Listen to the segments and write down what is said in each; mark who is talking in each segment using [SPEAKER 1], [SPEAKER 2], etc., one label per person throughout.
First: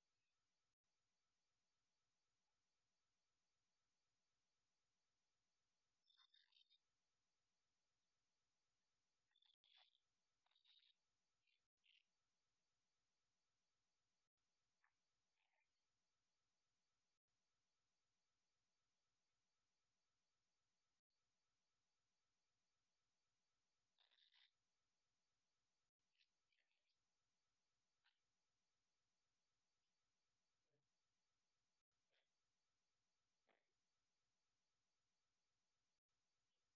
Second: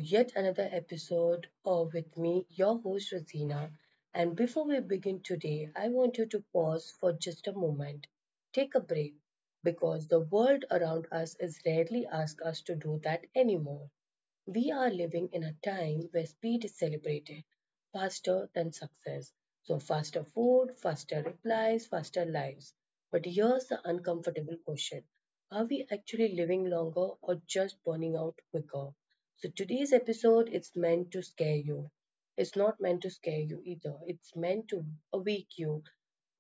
[SPEAKER 1] yet another episode of with me, your host Rosina. And before we begin today, I want you to pause for just a moment. Take a break because the world around us is rarely asked us to do that anymore. We are living in a time where speed is celebrated faster than success. So, faster food, faster replies, faster lives. But here's the uncomfortable question. Are we actually living longer or just burning out quicker? So, today's episode is meant to scare you. It's not meant to scare you either. It's meant to awake you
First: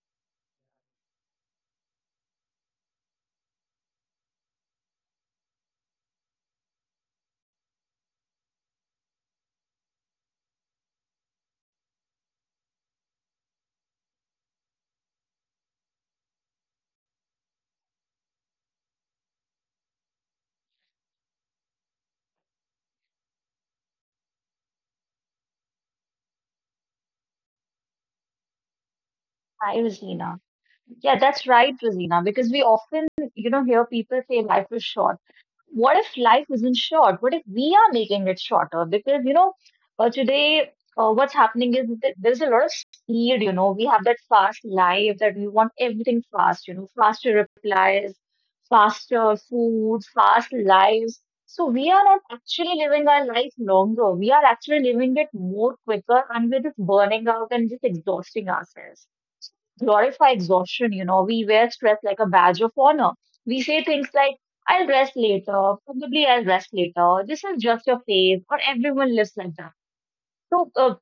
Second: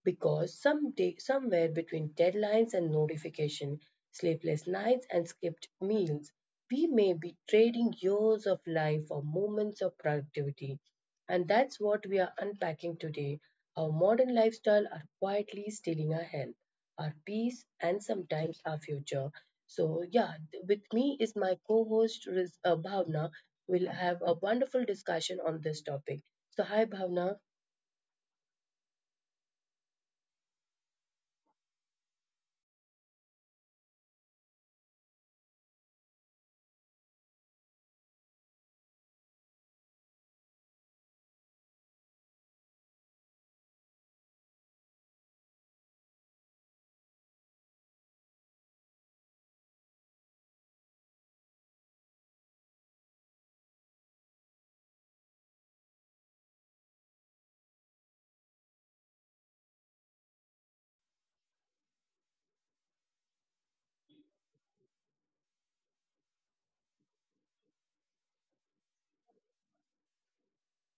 [SPEAKER 1] because some day, somewhere between deadlines and notification, sleepless nights and skipped meals, we may be trading years of life for moments of productivity. And that's what we are unpacking today. Our modern lifestyle are quietly stealing our health, our peace, and sometimes our future. So, yeah, with me is my co host Bhavna. We'll have a wonderful discussion on this topic. So, hi, Bhavna.
[SPEAKER 2] Hi, Rosina. Yeah, that's right, Rosina, because we often, hear people say life is short. What if life isn't short? What if we are making it shorter? Because, today, what's happening is that there's a lot of speed, we have that fast life that we want everything fast, faster replies, faster food, fast lives. So we are not actually living our life longer. We are actually living it more quicker and we're just burning out and just exhausting ourselves glorify exhaustion. We wear stress like a badge of honor. We say things like, I'll rest later, probably I'll rest later, this is just your phase, or everyone lives like that. So uh,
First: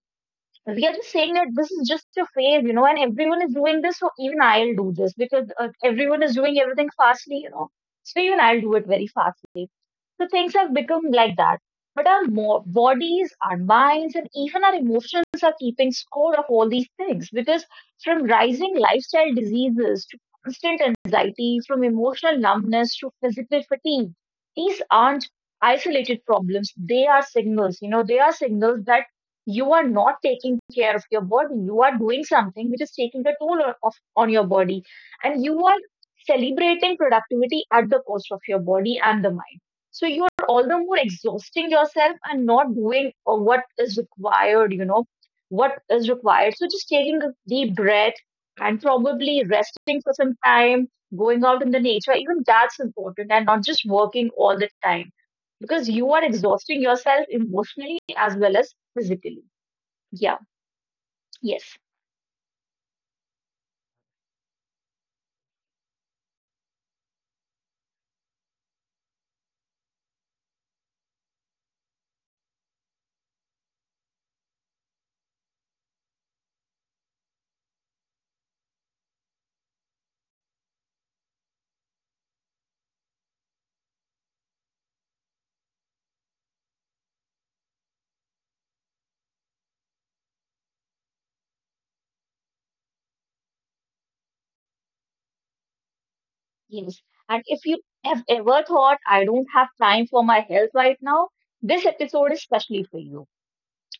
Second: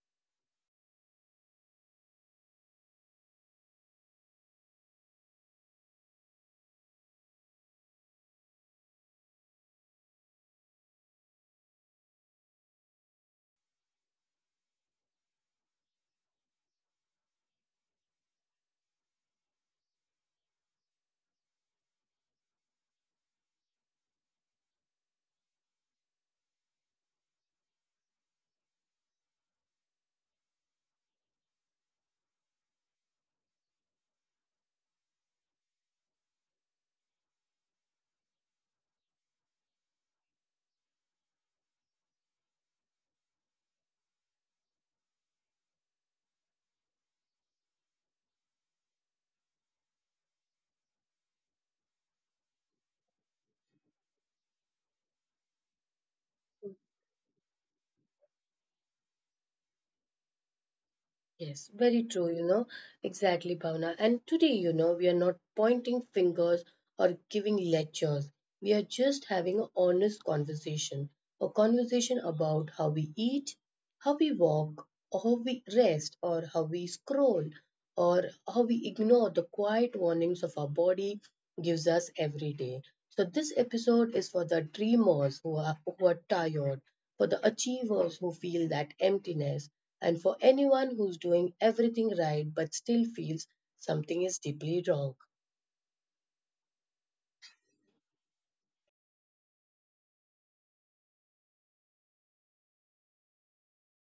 [SPEAKER 2] we are just saying that this is just a phase, and everyone is doing this, so even I'll do this because everyone is doing everything fastly, So even I'll do it very fastly. So things have become like that. But our bodies, our minds, and even our emotions are keeping score of all these things because from rising lifestyle diseases to constant anxiety, from emotional numbness to physical fatigue, these aren't isolated problems. They are signals, they are signals that you are not taking care of your body. You are doing something which is taking a toll on your body. And you are celebrating productivity at the cost of your body and the mind. So you are all the more exhausting yourself and not doing what is required, what is required. So just taking a deep breath and probably resting for some time, going out in the nature, even that's important and not just working all the time because you are exhausting yourself emotionally as well as physically. Yeah, yes,
[SPEAKER 1] Yes, very true, you know, exactly, Bhavna. And today, you know, we are not pointing fingers or giving lectures. We are just having an honest conversation, a conversation about how we eat, how we walk, or how we rest, or how we scroll, or how we ignore the quiet warnings of our body gives us every day. So this episode is for the dreamers who are tired, for the achievers who feel that emptiness, and for anyone who's doing everything right but still feels something is deeply wrong.
[SPEAKER 2] yes. And if you have ever thought, I don't have time for my health right now, this episode is specially for you.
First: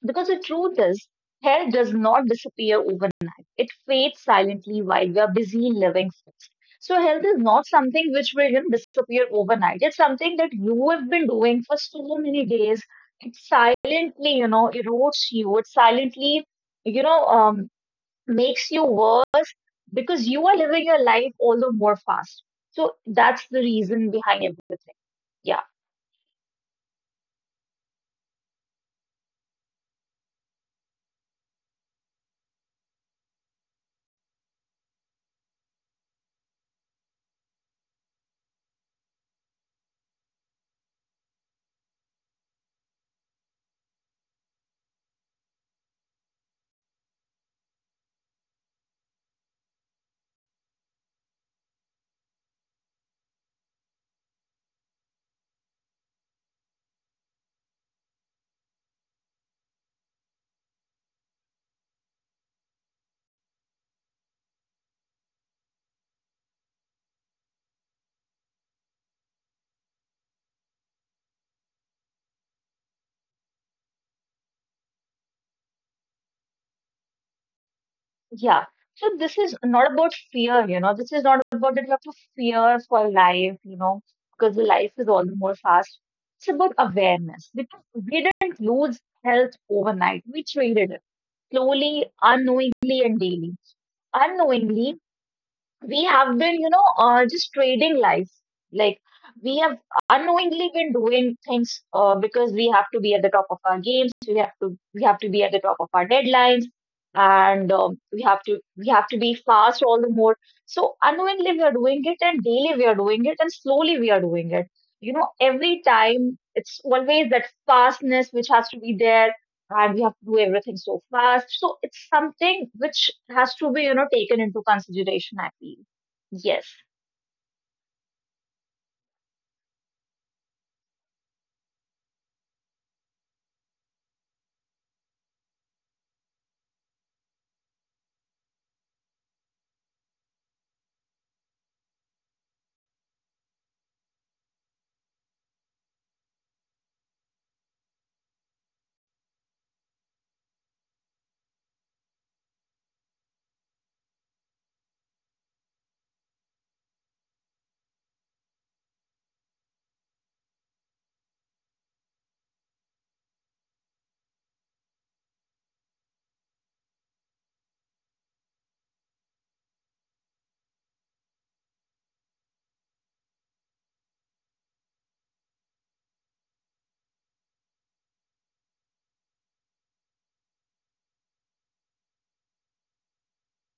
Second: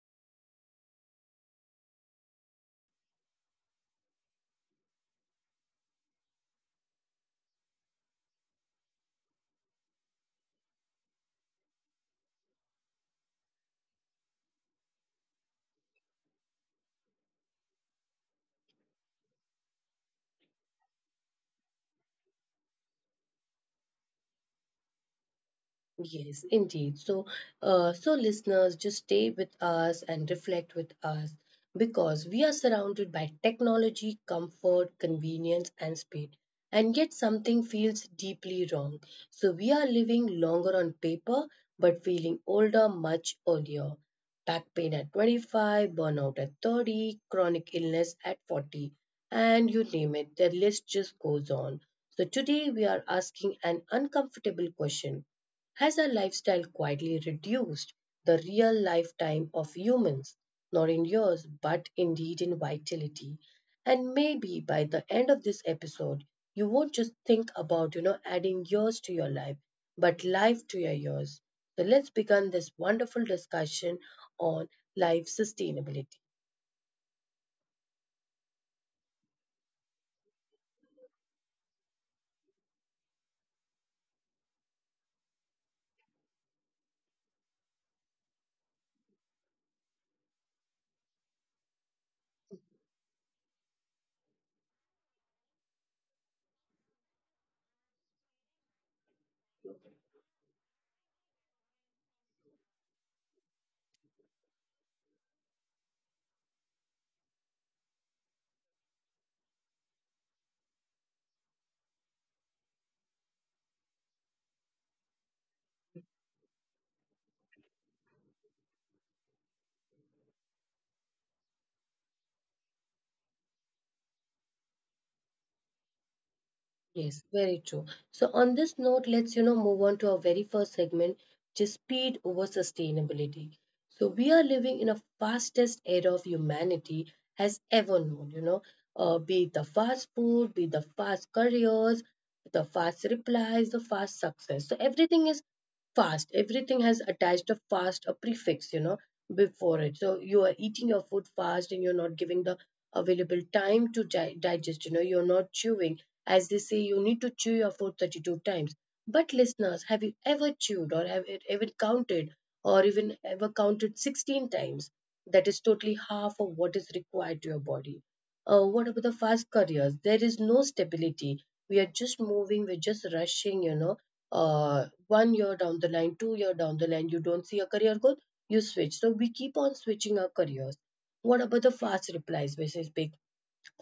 [SPEAKER 2] Because the truth is, hair does not disappear overnight. It fades silently while we are busy living fast. So health is not something which will, you know, disappear overnight. It's something that you have been doing for so many days. It silently, erodes you. It silently, you know, um, makes you worse because you are living your life all the more fast. So that's the reason behind everything. Yeah.
[SPEAKER 1] Yes, indeed. So, listeners, just stay with us and reflect with us because we are surrounded by technology, comfort, convenience, and speed. And yet, something feels deeply wrong. So, we are living longer on paper but feeling older much earlier. Back pain at 25, burnout at 30, chronic illness at 40, and you name it, the list just goes on. So, today we are asking an uncomfortable question. Has our lifestyle quietly reduced the real lifetime of humans, not in years, but indeed in vitality? And maybe by the end of this episode, you won't just think about, you know, adding years to your life, but life to your years. So let's begin this wonderful discussion on life sustainability.
[SPEAKER 2] Yeah. So this is not about fear, This is not about that you have to fear for life, because the life is all the more fast. It's about awareness. Because we didn't lose health overnight. We traded it slowly, unknowingly, and daily. Unknowingly, we have been, just trading life. Like we have unknowingly been doing things because we have to be at the top of our games. We have to be at the top of our deadlines, and we have to be fast all the more. So unknowingly we are doing it, and daily we are doing it, and slowly we are doing it. You know, every time it's always that fastness which has to be there and we have to do everything so fast. So it's something which has to be, taken into consideration, I feel. Yes.
[SPEAKER 1] Yes, very true. So on this note, let's, you know, move on to our very first segment, which is speed over sustainability. So we are living in a fastest era of humanity has ever known, you know, be it the fast food, be it the fast careers, the fast replies, the fast success. So everything is fast. Everything has attached a fast, a prefix, you know, before it. So you are eating your food fast and you're not giving the available time to digest, you know, you're not chewing. As they say, you need to chew your food 32 times. But listeners, have you ever chewed or have it ever counted or even ever counted 16 times? That is totally half of what is required to your body. What about the fast careers? There is no stability. We are just moving, we're just rushing, you know. 1 year down the line, 2 year down the line, you don't see a career growth, you switch. So we keep on switching our careers. What about the fast replies versus big.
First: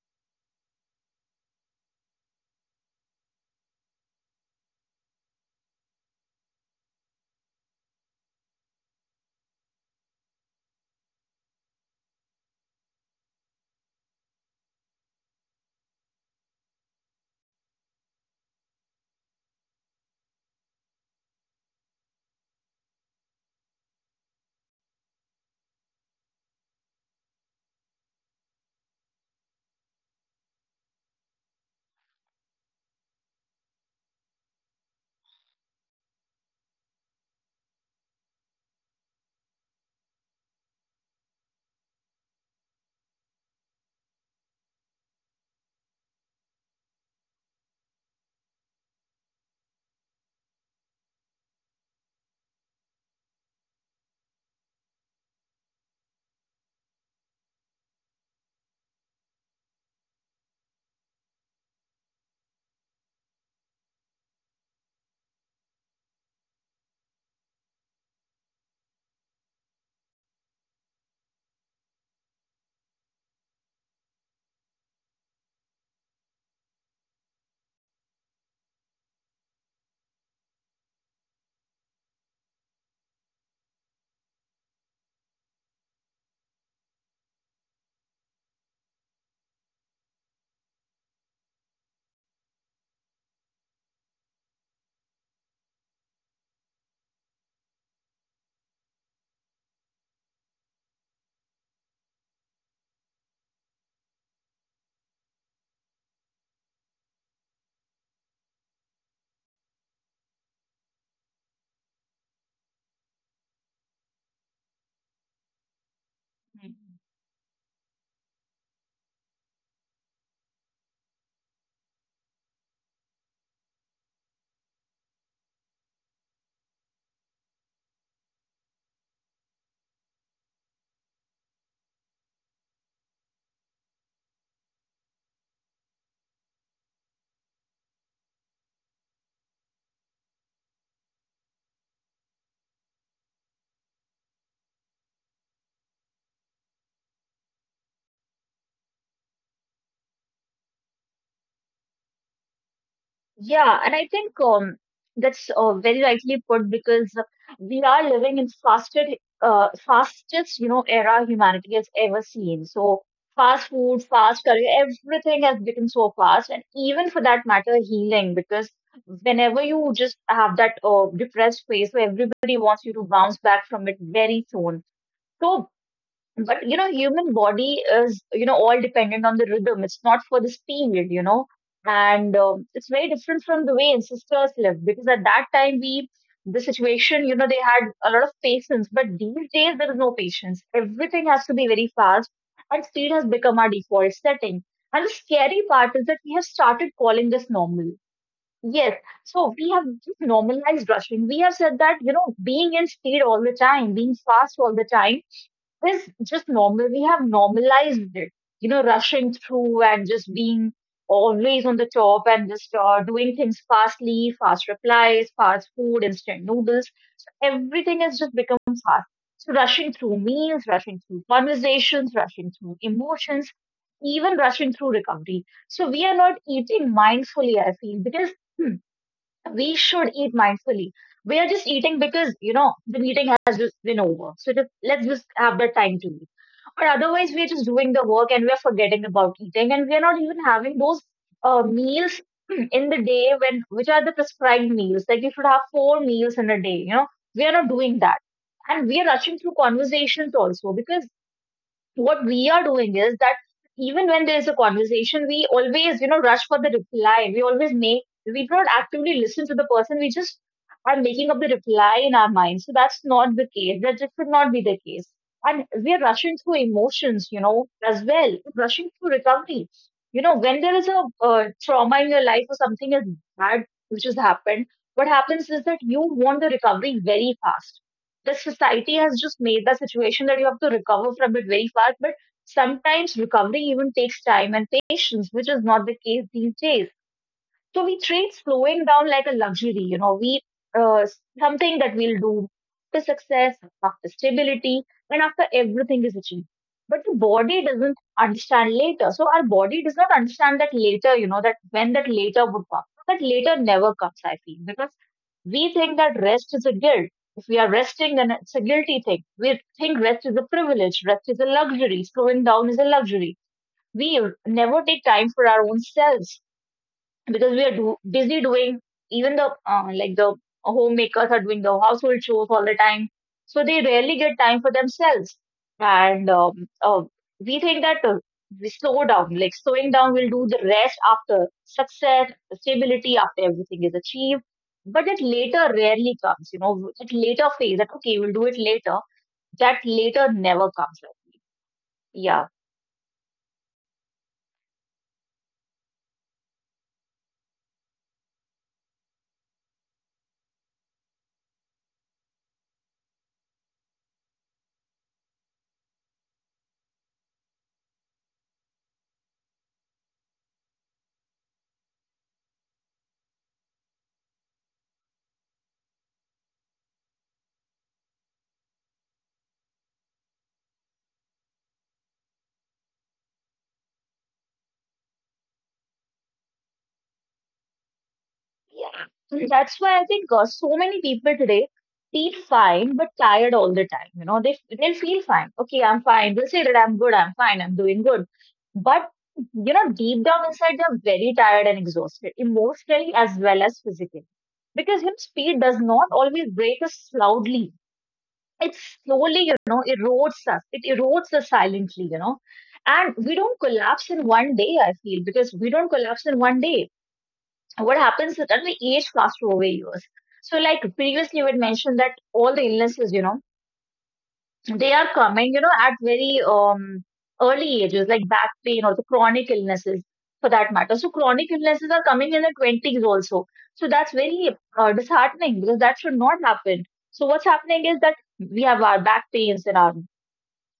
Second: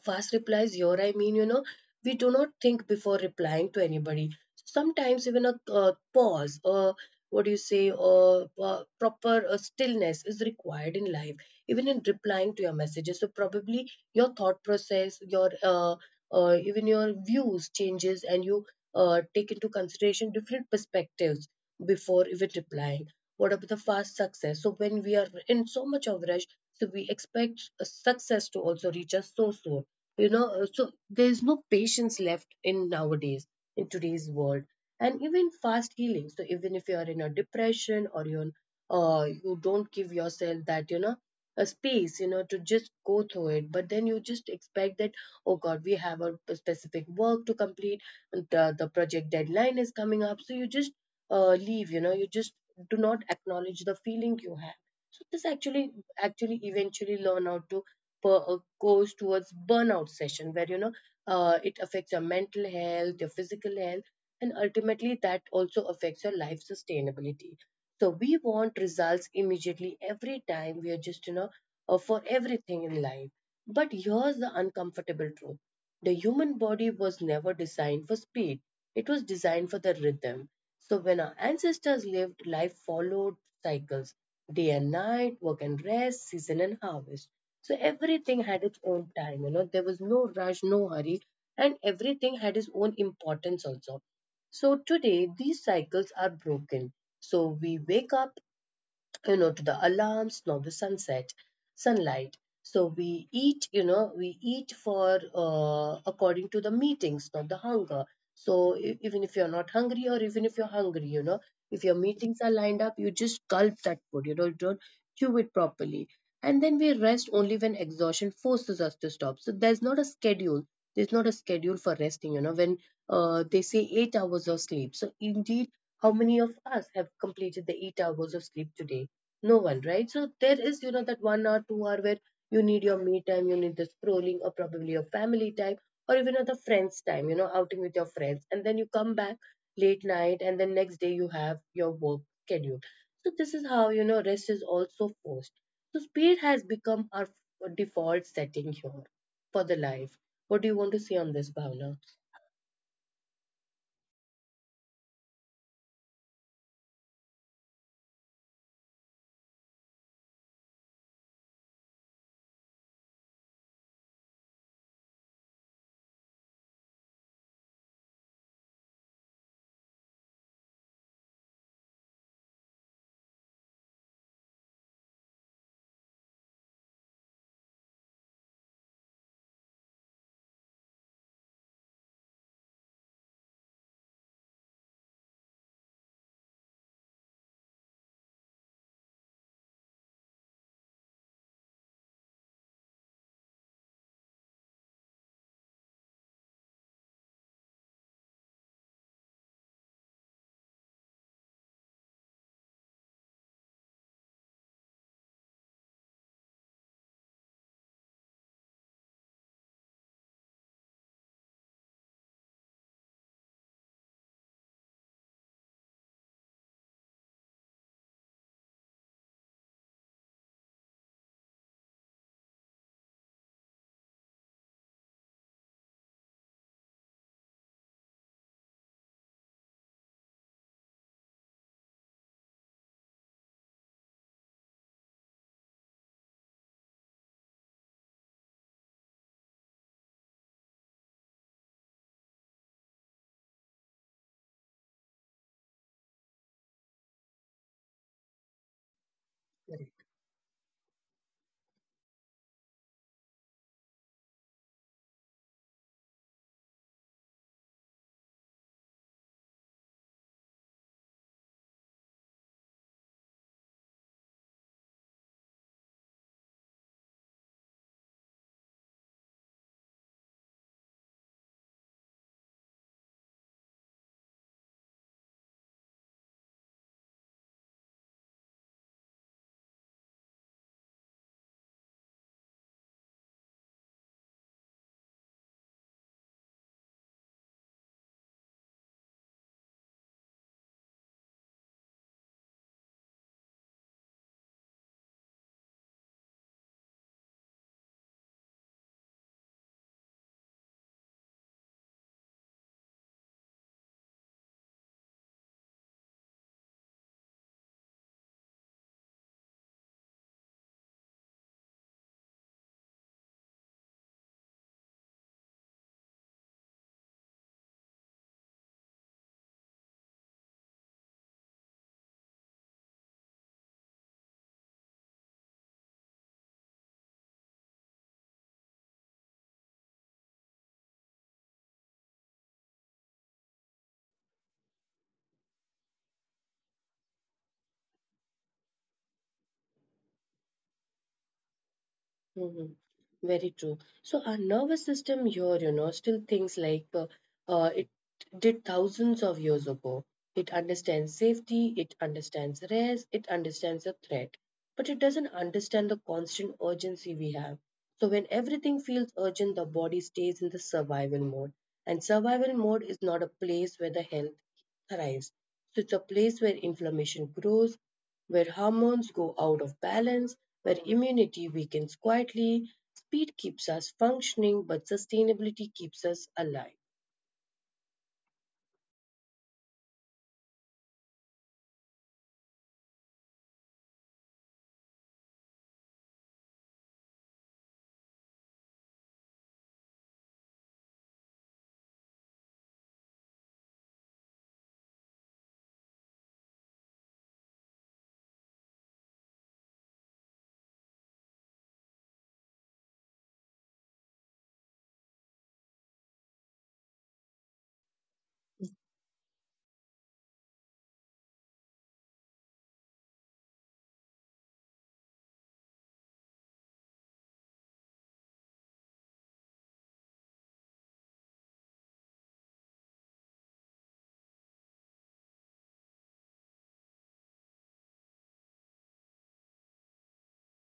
[SPEAKER 1] Fast replies, your I mean, you know, we do not think before replying to anybody. Sometimes even a pause or what do you say, or proper stillness is required in life, even in replying to your messages. So probably your thought process, your even your views changes, and you take into consideration different perspectives before even replying. What about the fast success? So when we are in so much of rush, so we expect success to also reach us so soon, you know, so there's no patience left in nowadays in today's world. And even fast healing, so even if you're in a depression or you're you don't give yourself that, you know, a space, you know, to just go through it, but then you just expect that, oh god, we have a specific work to complete and the project deadline is coming up, so you just leave, you know, you just do not acknowledge the feeling you have. So this actually eventually learn how to goes towards burnout session where, you know, it affects your mental health, your physical health, and ultimately that also affects your life sustainability. So we want results immediately every time, we are just, you know, for everything in life. But here's the uncomfortable truth. The human body was never designed for speed, it was designed for the rhythm. So when our ancestors lived, life followed cycles, day and night, work and rest, season and harvest. So everything had its own time, you know, there was no rush, no hurry, and everything had its own importance also. So today, these cycles are broken. So we wake up, you know, to the alarms, now the sunset sunlight. So we eat, you know, we eat for according to the meetings, not the hunger. So even if you're not hungry or even if you're hungry, you know, if your meetings are lined up, you just gulp that food, you know, you don't chew it properly. And then
[SPEAKER 2] Mhm.
[SPEAKER 1] we rest only when exhaustion forces us to stop, so there's not a schedule, there's not a schedule for resting, you know, when they say 8 hours of sleep. So indeed, how many of us have completed the 8 hours of sleep today? No one, right? So there is, you know, that 1 hour, 2 hour where you need your me time, you need the scrolling or probably your family time or even other friends time, you know, outing with your friends, and then you come back late night, and then next day you have your work schedule. So this is how, you know, rest is also forced. So speed has become our default setting here for the life. What do you want to say on this, Bhavna?
[SPEAKER 2] Yeah, and I think that's very rightly put because we are living in fastest, era humanity has ever seen. So fast food, fast career, everything has become so fast, and even for that matter, healing. Because whenever you just have that depressed phase, where everybody wants you to bounce back from it very soon. So, but you know, human body is, all dependent on the rhythm. It's not for the speed, you know, and it's very different from the way ancestors lived because at that time we, the situation, they had a lot of patience, but these days there is no patience. Everything has to be very fast, and speed has become our default setting. And the scary part is that we have started calling this normal. Yes, so we have just normalized rushing. We have said that, being in speed all the time, being fast all the time is just normal. We have normalized it, rushing through and just being always on the top and just doing things fastly, fast replies, fast food, instant noodles. So everything has just become fast. So rushing through meals, rushing through conversations, rushing through emotions, even rushing through recovery. So we are not eating mindfully, I feel, because hmm, we should eat mindfully. We are just eating because, the meeting has just been over. So just, let's just have the time to eat. But otherwise, we are just doing the work and we are forgetting about eating and we are not even having those meals in the day when, which are the prescribed meals. Like you should have four meals in a day, we are not doing that. And we are rushing through conversations also because what we are doing is that even when there's a conversation, we always, rush for the reply. We don't actively listen to the person. We just are making up the reply in our mind. So that's not the case. That just should not be the case. And we're rushing through emotions, as well, rushing through recovery. You know, when there is a trauma in your life or something is bad which has happened, what happens is that you want the recovery very fast. The society has just made that situation that you have to recover from it very fast. But sometimes recovery even takes time and patience, which is not the case these days. So we treat slowing down like a luxury, you know, we uh, something that we'll do after success, after stability, and after everything is achieved. But the body doesn't understand later. So our body does not understand that later, that when that later would come. That later never comes, I feel, because we think that rest is a guilt. If we are resting, then it's a guilty thing. We think rest is a privilege, rest is a luxury, slowing down is a luxury. We never take time for our own selves because we are busy doing even the like the homemakers are doing the household chores all the time, so they rarely get time for themselves, and we think that we slow down, like slowing down will do the rest after success, stability, after everything is achieved, but that later rarely comes, that later phase that okay we'll do it later, that later never comes. Yeah.
[SPEAKER 1] Mhm. Very true. So our nervous system here, you know, still thinks like it did thousands of years ago. It understands safety, it understands rest, it understands the threat, but it doesn't understand the constant urgency we have. So when everything feels urgent, the body stays in the survival mode. And survival mode is not a place where the health thrives. So it's a place where inflammation grows, where hormones go out of balance, where immunity weakens quietly. Speed keeps us functioning, but sustainability keeps us alive.
[SPEAKER 2] Yeah. And that's why I think so many people today feel fine but tired all the time. You know, they'll feel fine. Okay, I'm fine. They'll say that I'm good. I'm fine. I'm doing good. But you know, deep down inside, they're very tired and exhausted, emotionally as well as physically, because you know, speed does not always break us loudly. It slowly, erodes us. It erodes us silently. You know, and we don't collapse in one day. I feel because we don't collapse in one day, what happens is that we age faster over years. So, like previously, we had mentioned that all the illnesses, they are coming, at very early ages, like back pain or the chronic illnesses for that matter. So, chronic illnesses are coming in the 20s also. So, that's very disheartening because that should not happen. So, what's happening is that we have our back pains and our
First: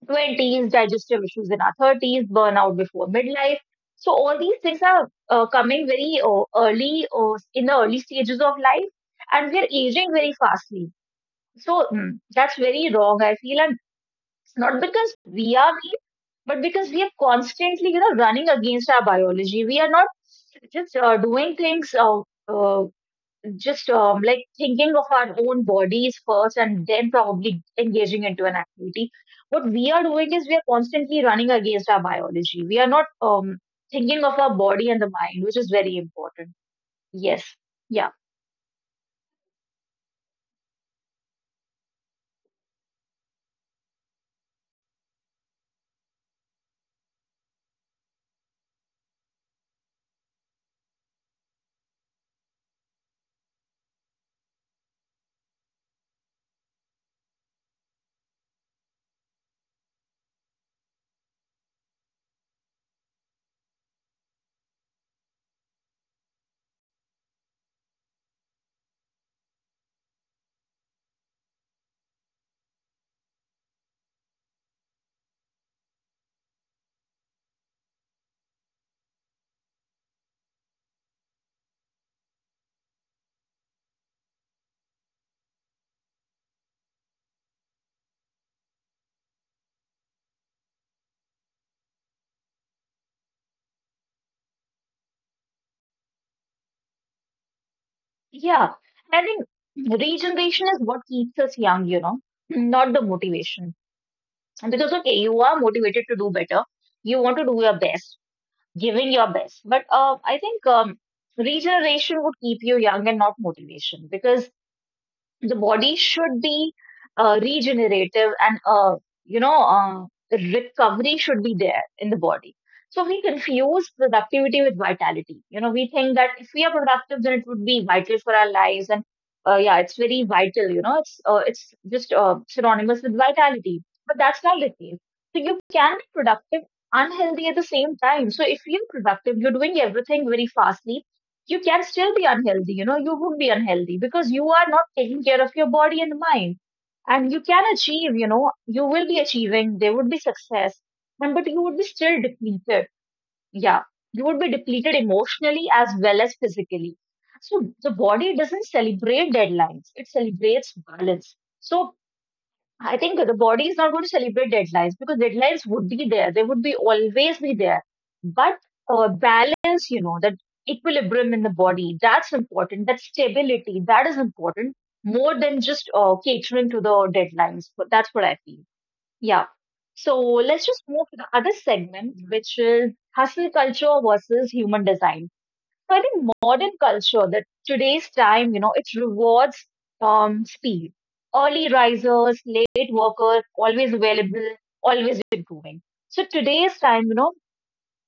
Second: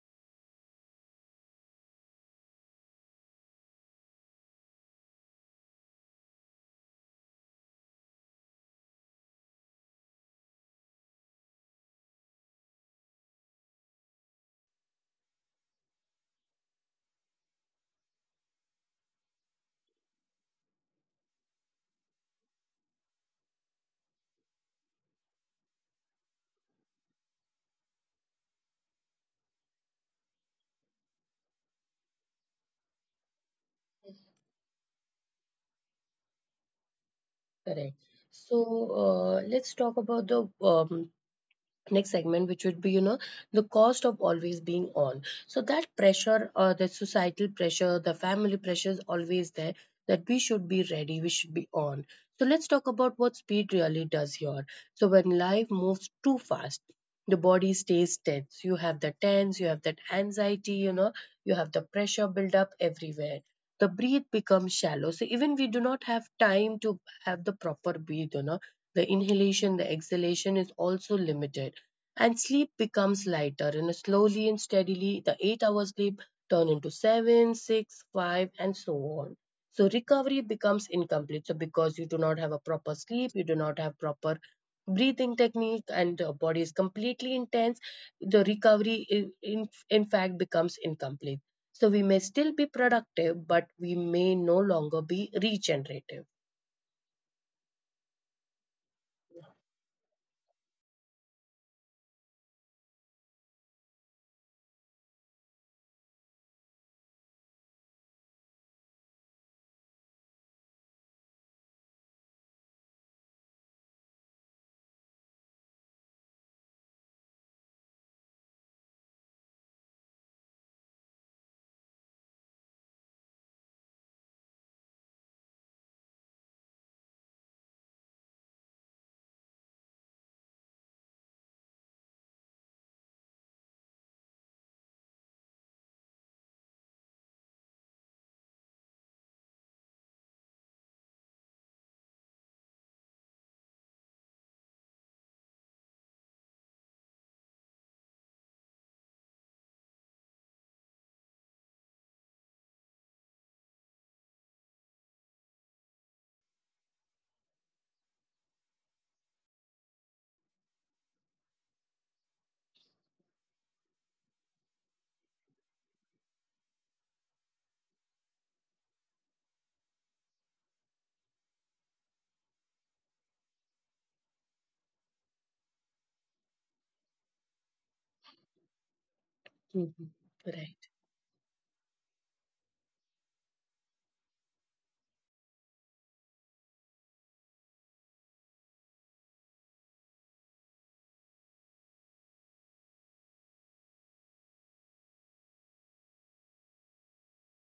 [SPEAKER 2] 20s, digestive issues in our 30s, burnout before midlife. So all these things are coming very early in the early stages of life, and we're aging very fastly. So mm, that's very wrong, I feel, and it's not because we are mean, but because we are constantly, running against our biology. We are not just doing things uh, just like thinking of our own bodies first and then probably engaging into an activity. What we are doing is we are constantly running against our biology. We are not thinking of our body and the mind, which is very important. Yes.
[SPEAKER 1] Correct.
[SPEAKER 2] Yeah.
[SPEAKER 1] So let's talk about the next segment, which would be, you know, the cost of always being on. So that pressure, the societal pressure, the family pressure is always there, that we should be ready, we should be on. So let's talk about what speed really does here. So when life moves too fast, the body stays tense, you have the tense, you have that anxiety, you know, you have the pressure build up everywhere, the breath becomes shallow. So even we do not have time to have the proper breath, you know, the inhalation, the exhalation is also limited, and sleep becomes lighter, and slowly and steadily the 8-hour sleep turn into 7, 6, 5, and so on. So recovery becomes incomplete. So because you do not have a proper sleep, you do not have proper breathing technique, and the body is completely intense, the recovery in fact becomes incomplete. So we may still be productive, but we may no longer be regenerative.
[SPEAKER 2] Yeah. I think regeneration is what keeps us young, not the motivation. Because, okay, you are motivated to do better, you want to do your best, giving your best. But I think regeneration would keep you young and not motivation because the body should be regenerative and you know uh, recovery should be there in the body. So we confuse productivity with vitality. You know, we think that if we are productive then it would be vital for our lives. And yeah, it's very vital. You know, it's just synonymous with vitality, but that's not the case. So you can be productive, unhealthy at the same time. So if you're productive, you're doing everything very fastly, you can still be unhealthy. You know, you would be unhealthy because you are not taking care of your body and mind. And you can achieve, you know, you will be achieving, there would be success, and but you would be still depleted. Yeah, you would be depleted emotionally as well as physically. So the body doesn't celebrate deadlines, it celebrates balance. So I think the body is not going to celebrate deadlines, because deadlines would be there. They would be always be there. But balance, you know, that equilibrium in the body, that's important. That stability, that is important, more than just catering to the deadlines. But that's what I feel. Yeah. So
[SPEAKER 1] Mhm.
[SPEAKER 2] let's just move
[SPEAKER 1] Right.
[SPEAKER 2] to the other segment, which is hustle culture versus human design. So I think modern culture, that today's time, you know, it rewards speed. Early risers, late workers, always available, always improving. So today's time, you know,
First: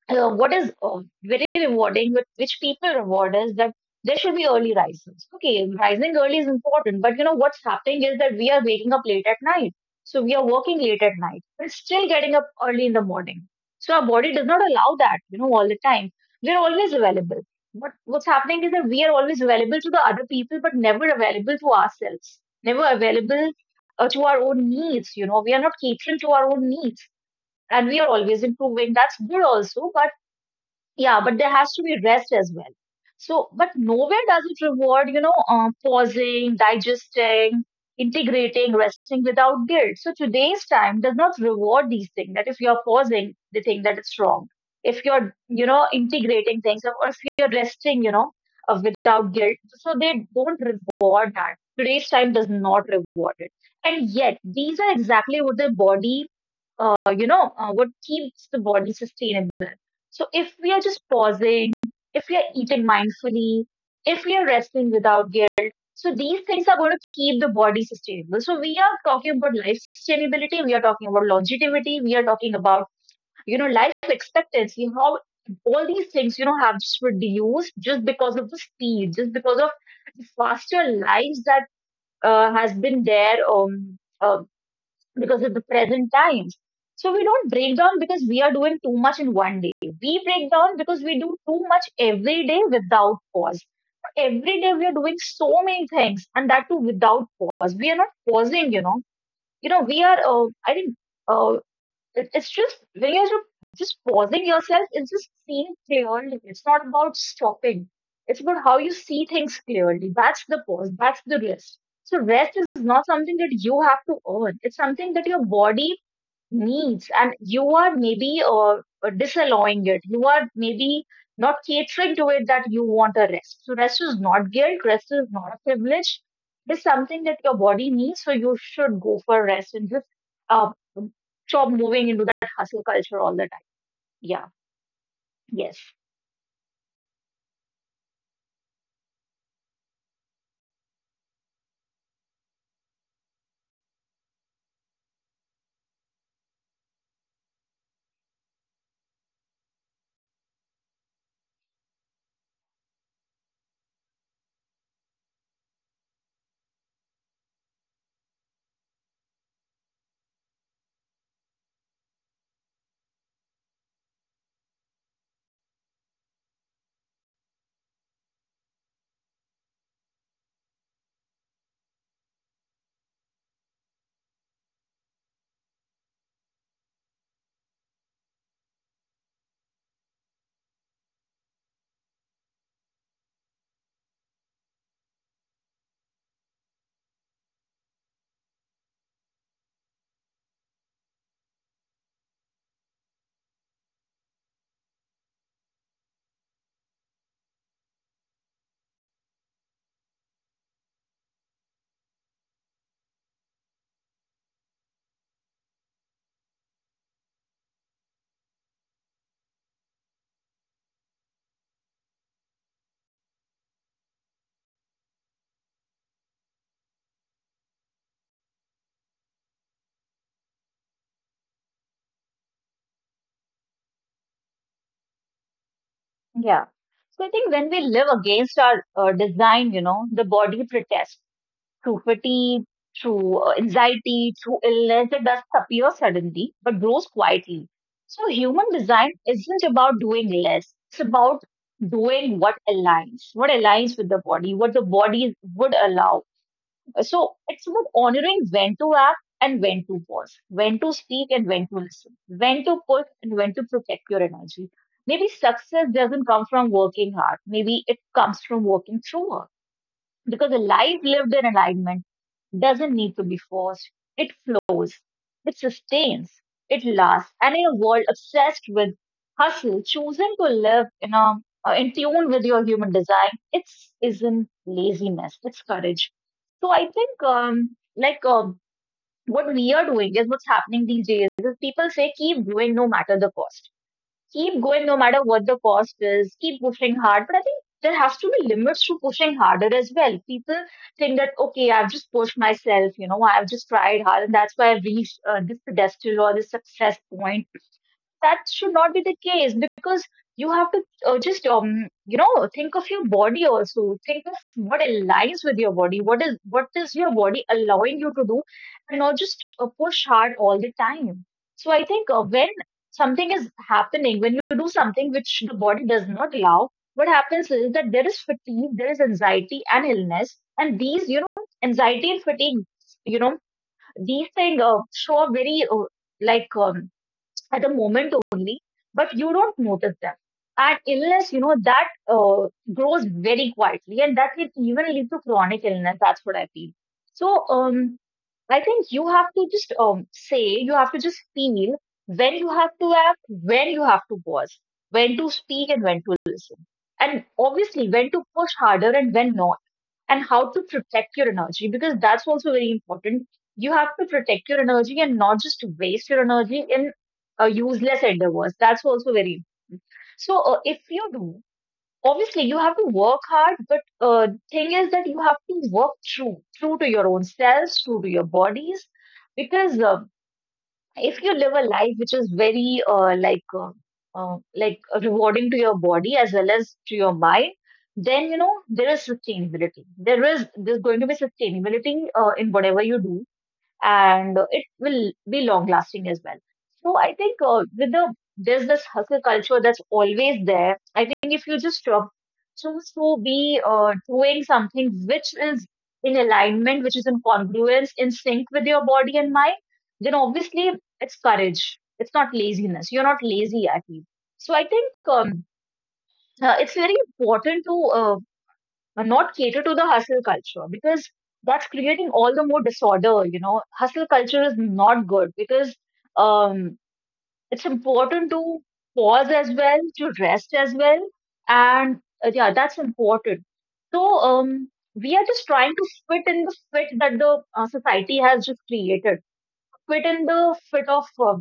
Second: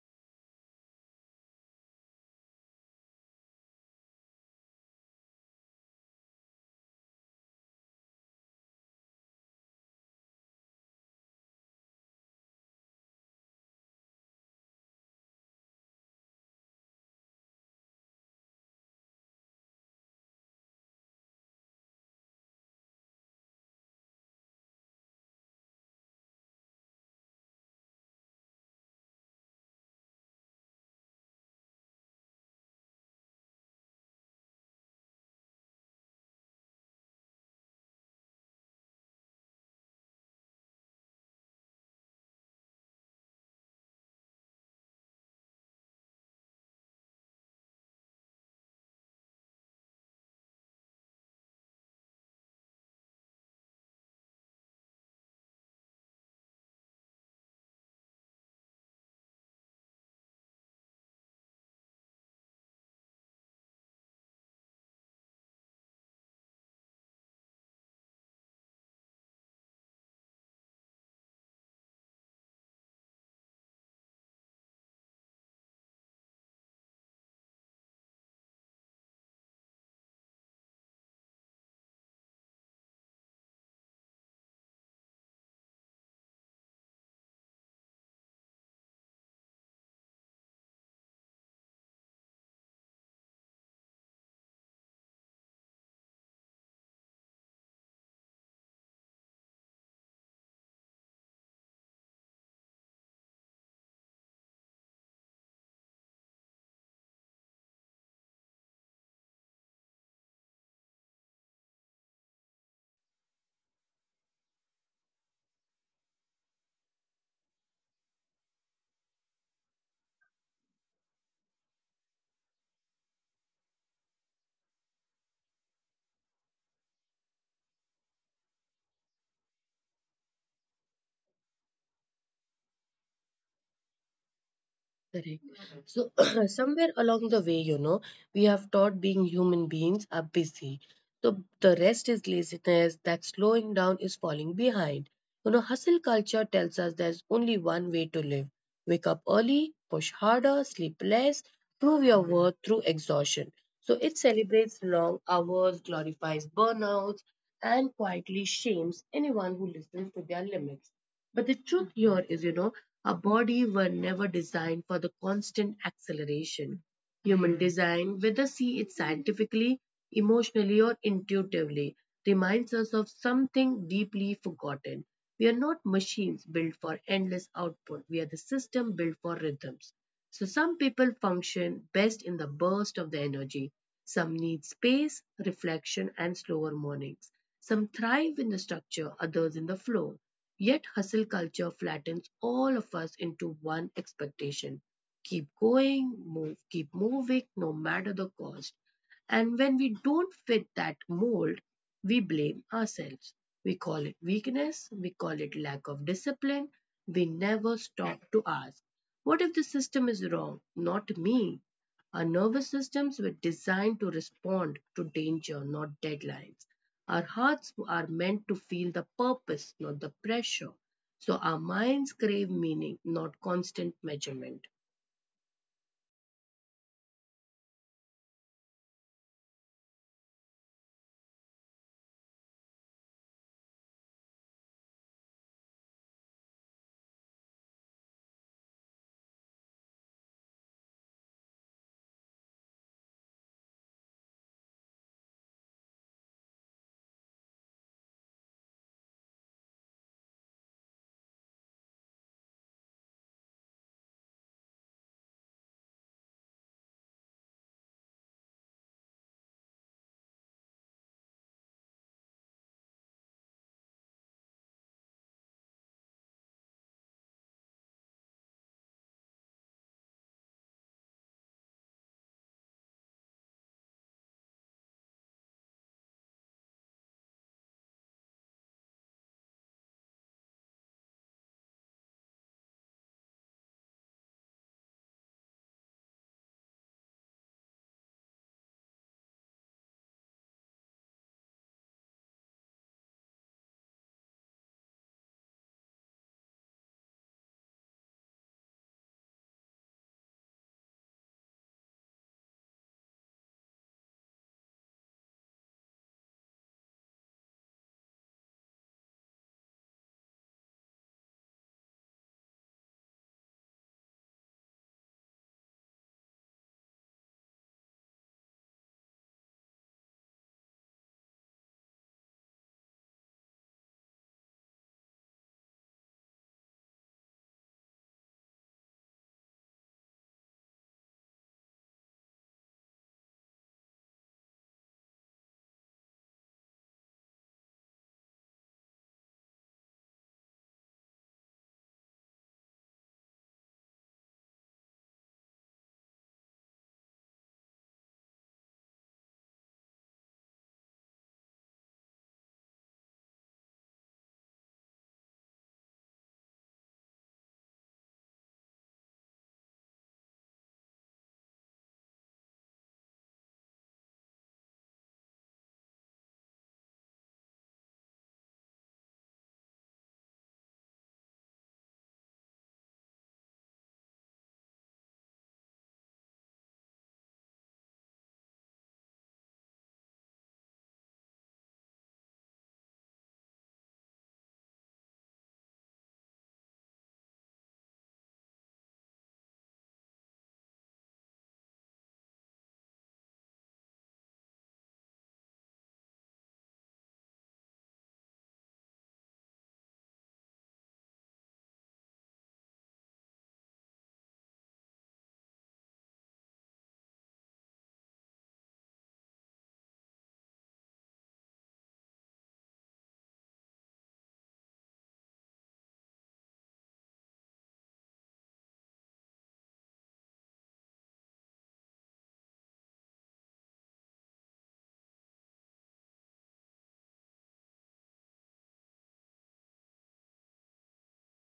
[SPEAKER 2] what is very rewarding, but which people reward, is that there should be early risers. Okay, rising early is important, but you know what's happening is that we are waking up late at night. So we are working late at night, but still getting up early in the morning. So our body does not allow that, you know, all the time. We're always available. But what's happening is that we are always available to the other people, but never available to ourselves, never available to our own needs. You know, we are not catering to our own needs, and we are always improving. That's good also, but. Yeah, but there has to be rest as well. So, but nowhere does it reward, you know, pausing, digesting, integrating, resting without guilt. So today's time does not reward these things. That if you're pausing, they think that it's wrong. If you're, you know, integrating things, or if you're resting, you know, without guilt, so they don't reward that. Today's time does not reward it. And yet, these are exactly what the body, you know, what keeps the body sustainable. So if we are just pausing, if we are eating mindfully, if we are resting without guilt, so these things are going to keep the body sustainable. So we are talking about life sustainability, we are talking about longevity, we are talking about, you know, life expectancy, how all these things, you know, have just reduced, just because of the speed, just because of the faster lives that has been there because of the present times. So we don't break down because we are doing too much in one day. We break down because we do too much every day without pause. Every day we are doing so many things, and that too without pause. We are not pausing, you know. You know, I think, uh, it, it's just when you're ju- just pausing yourself, it's just seeing clearly. It's not about stopping. It's about how you see things clearly. That's the pause. That's the rest. So rest is not something that you have to earn. It's something that your body needs, and you are maybe disallowing it. You are maybe not catering to it, that you want a rest. So rest is not guilt. Rest is not a privilege. It's something that your body needs. So you should go for rest and just uh, stop moving into that hustle culture all the time. Yeah.
[SPEAKER 1] Correct.
[SPEAKER 2] Yes.
[SPEAKER 1] So, somewhere along the way, you know, we have taught being human beings are busy. So, the rest is laziness, that slowing down is falling behind. You know, hustle culture tells us there's only one way to live: wake up early, push harder, sleep less, prove your worth through exhaustion. So, it celebrates long hours, glorifies burnouts, and quietly shames anyone who listens to their limits. But the truth here is, you know, our body were never designed for the constant acceleration. Human design, whether see it scientifically, emotionally, or intuitively, reminds us of something deeply forgotten. We are not machines built for endless output. We are the system built for rhythms. So some people function best in the burst of the energy. Some need space, reflection, and slower mornings. Some thrive in the structure, others in the flow. Yet hustle culture flattens all of us into one expectation. Keep going, move, keep moving, no matter the cost. And when we don't fit that mold, we blame ourselves. We call it weakness, we call it lack of discipline. We never stop to ask, what if the system is wrong? Not me. Our nervous systems were designed to respond to danger, not deadlines. Our hearts are meant to feel the purpose, not the pressure. So our minds crave meaning, not constant measurement.
[SPEAKER 2] Yeah. So I think when we live against our design, you know, the body protests through fatigue, through anxiety, through illness. It doesn't appear suddenly, but grows quietly. So human design isn't about doing less. It's about doing what aligns with the body, what the body would allow. So it's about honoring when to act and when to pause, when to speak and when to listen, when to push and when to protect your energy. Maybe success doesn't come from working hard. Maybe it comes from working through work. Because a life lived in alignment doesn't need to be forced. It flows, it sustains, it lasts. And in a world obsessed with hustle, choosing to live in tune with your human design, it isn't laziness, it's courage. So I think what we are doing, is what's happening these days, is people say keep doing no matter the cost, keep going no matter what the cost is, keep pushing hard. But I think there has to be limits to pushing harder as well. People think that, okay, I've just pushed myself, you know, I've just tried hard, and that's why I've reached this pedestal or this success point. That should not be the case, because you have to just you know, think of your body also, think of what aligns with your body, what is your body allowing you to do, and not just push hard all the time. So I think when something is happening, when you do something which the body does not allow, what happens is that there is fatigue, there is anxiety and illness. And these, you know, anxiety and fatigue, you know, these things show up very like um, at the moment only, but you don't notice them. And illness, you know, that grows very quietly, and that can even lead to chronic illness. That's what I feel. So, I think you have to just you have to just feel when you have to act, when you have to pause, when to speak, and when to listen. And obviously, when to push harder and when not, and how to protect your energy, because that's also very important. You have to protect your energy and not just waste your energy in useless endeavors. That's also very important. So if you do, obviously you have to work hard, but thing is that you have to work true, true to your own selves, true to your bodies, because if you live a life which is very rewarding to your body as well as to your mind, then you know there is sustainability, there's going to be sustainability in whatever you do, and it will be long lasting as well. So I think with the there's this hustle culture that's always there. I think if you just choose to be doing something which is in alignment, which is in congruence, in sync with your body and mind, then obviously it's courage. It's not laziness. You're not lazy, I feel. So I think it's very important to and not cater to the hustle culture, because that's creating all the more disorder. You know, hustle culture is not good because um, it's important to pause as well, to rest as well, and yeah, that's important. So we are just trying to fit in the fit that the society has just created, fit in the fit of uh,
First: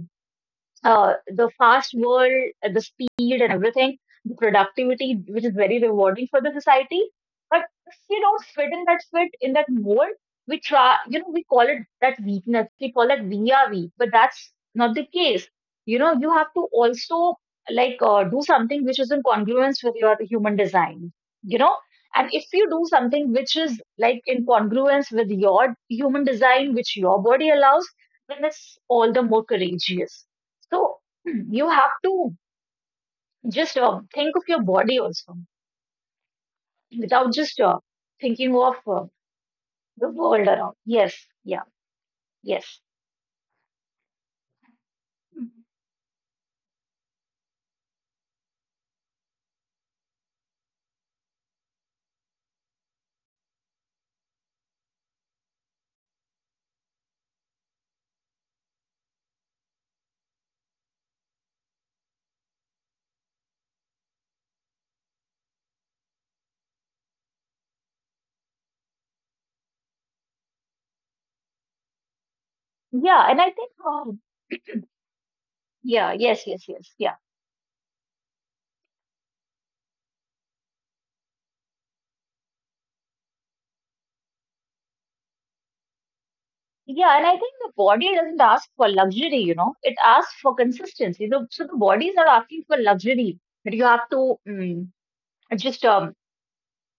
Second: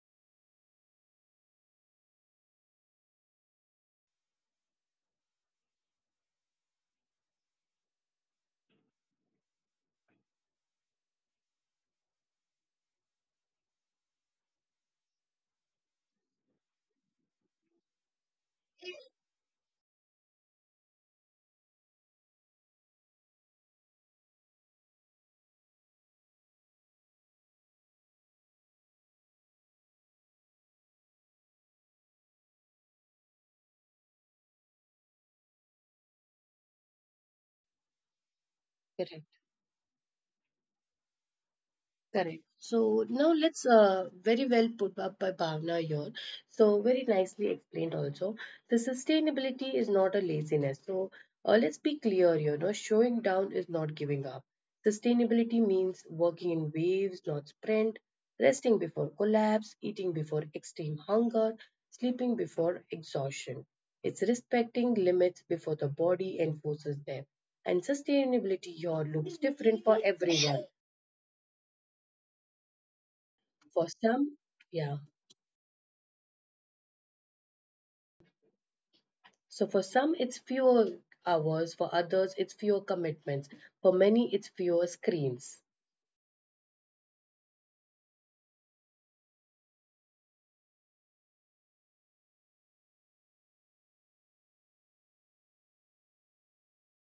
[SPEAKER 2] uh, the fast world, the speed and everything, the productivity, which is very rewarding for the society. But if we don't fit in that fit, in that mold, we try, you know, we call it that weakness. We call it we are weak, but that's not the case. You know, you have to also do something which is in congruence with your human design. You know, and if you do something which is like in congruence with your human design, which your body allows, then it's all the more courageous. So you have to just think of your body also, without just thinking of
[SPEAKER 1] Correct.
[SPEAKER 2] the world around. Yes, yeah,
[SPEAKER 1] Correct.
[SPEAKER 2] yes.
[SPEAKER 1] So now let's very well put up by
[SPEAKER 2] Mhm.
[SPEAKER 1] Bhavna here. So very nicely explained also. The sustainability is not a laziness. So let's be clear here. No, showing down is not giving up. Sustainability means working in waves, not sprint, resting before collapse, eating before extreme hunger, sleeping before exhaustion. It's respecting limits before the body enforces them. And sustainability here looks different for everyone
[SPEAKER 2] Yeah, and I think,
[SPEAKER 1] for some, yeah.
[SPEAKER 2] yeah, yes, yes, yes, yeah.
[SPEAKER 1] So for some, it's fewer hours. For others, it's fewer commitments. For many, it's fewer screens.
[SPEAKER 2] Yeah, and I think the body doesn't ask for luxury, you know, it asks for consistency. So the body is not asking for luxury, but you have to mm, just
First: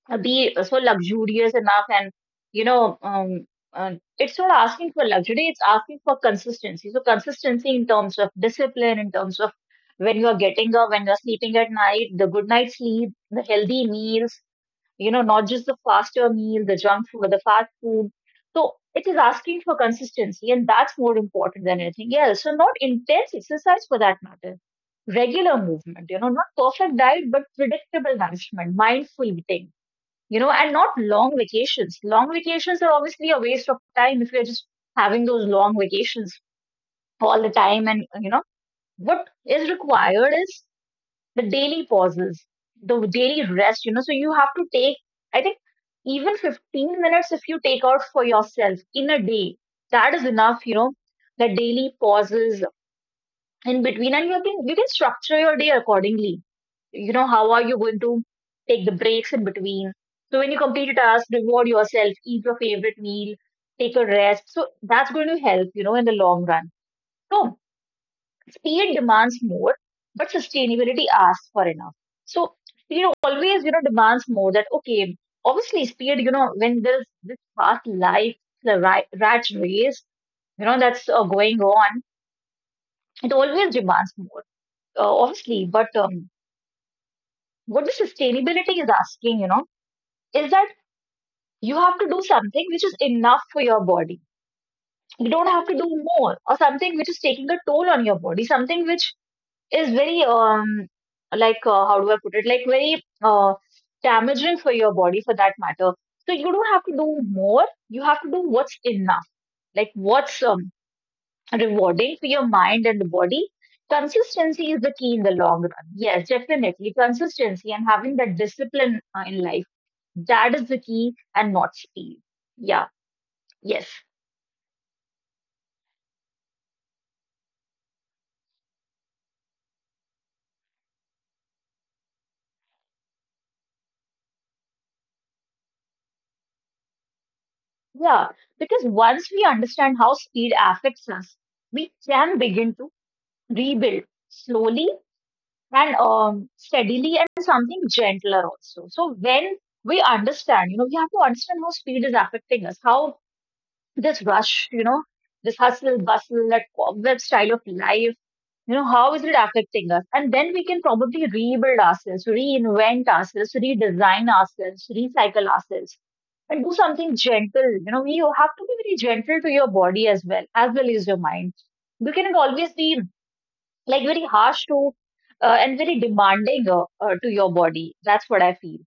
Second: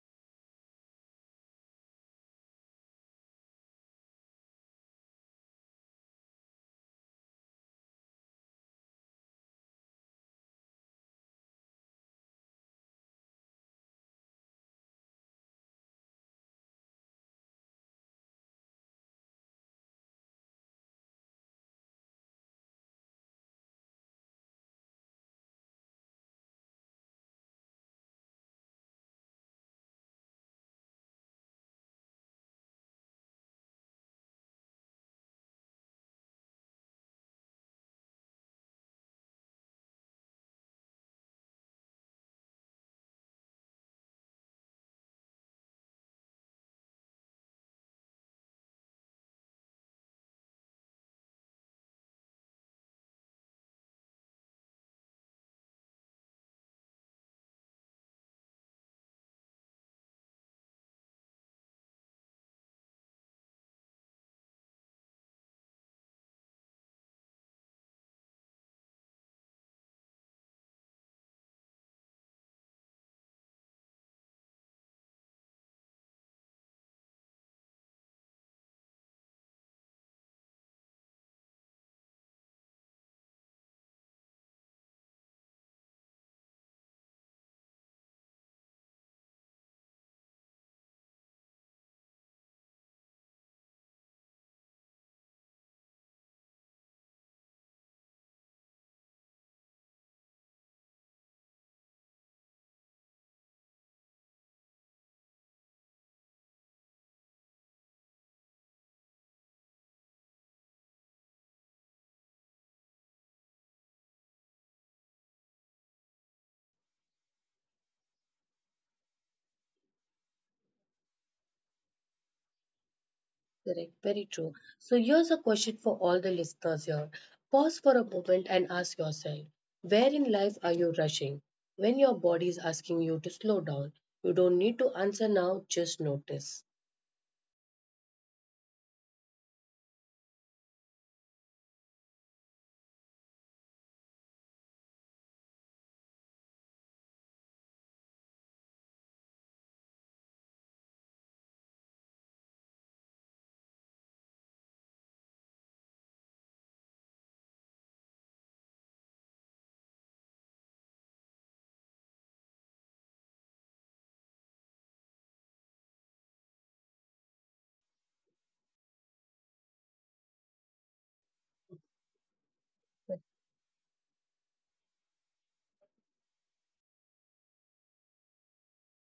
[SPEAKER 2] be so luxurious enough and you know um, uh, it's not asking for luxury, it's asking for consistency. So consistency in terms of discipline, in terms of when you're getting up, when you're sleeping at night, the good night sleep, the healthy meals, you know, not just the faster meal, the junk food or the fast food. So it is asking for consistency, and that's more important than anything else. So not intense exercise for that matter, regular movement, you know, not perfect diet but predictable nourishment, mindful eating, you know, and not long vacations. Long vacations are obviously a waste of time if you're just having those long vacations all the time. And, you know, what is required is the daily pauses, the daily rest, you know, so you have to take, I think, even 15 minutes if you take out for yourself in a day, that is enough, you know, the daily pauses in between. And you can structure your day accordingly. You know, how are you going to take the breaks in between? So when you complete a task, reward yourself, eat your favorite meal, take a rest. So that's going to help, you know, in the long run. So speed demands more but sustainability asks for enough. So speed always, you know, demands more. That okay, obviously speed, you know, when there's this fast life, the rat race, you know, that's going on, it always demands more, obviously, but what the sustainability is asking, you know, is that you have to do something which is enough for your body. You don't have to do more, or something which is taking a toll on your body, something which is very like how do I put it? Like very damaging for your body for that matter. So you don't have to do more. You have to do what's enough, like what's rewarding for your mind and the body. Consistency is the key in the long run. Yes, definitely. Consistency and having that discipline in life, that is the key and not speed. Yeah.
[SPEAKER 1] Correct,
[SPEAKER 2] Yes.
[SPEAKER 1] very true. So here's a question for all the listeners here. Pause for a moment and ask yourself, where in life are you rushing? When your body is asking you to slow down, you don't need to answer now, just notice.
[SPEAKER 2] Yeah. Because once we understand how speed affects us, we can begin to rebuild slowly and steadily and something gentler also. So when we understand, you know, we have to understand how speed is affecting us, how this rush, you know, this hustle, bustle, that cobweb style of life, you know, how is it affecting us? And then we can probably rebuild ourselves, reinvent ourselves, redesign ourselves, recycle ourselves, and do something gentle. You know, you have to be very gentle to your body as well, as well as your mind. You cannot always be like very harsh to and very demanding to your body. That's what I feel.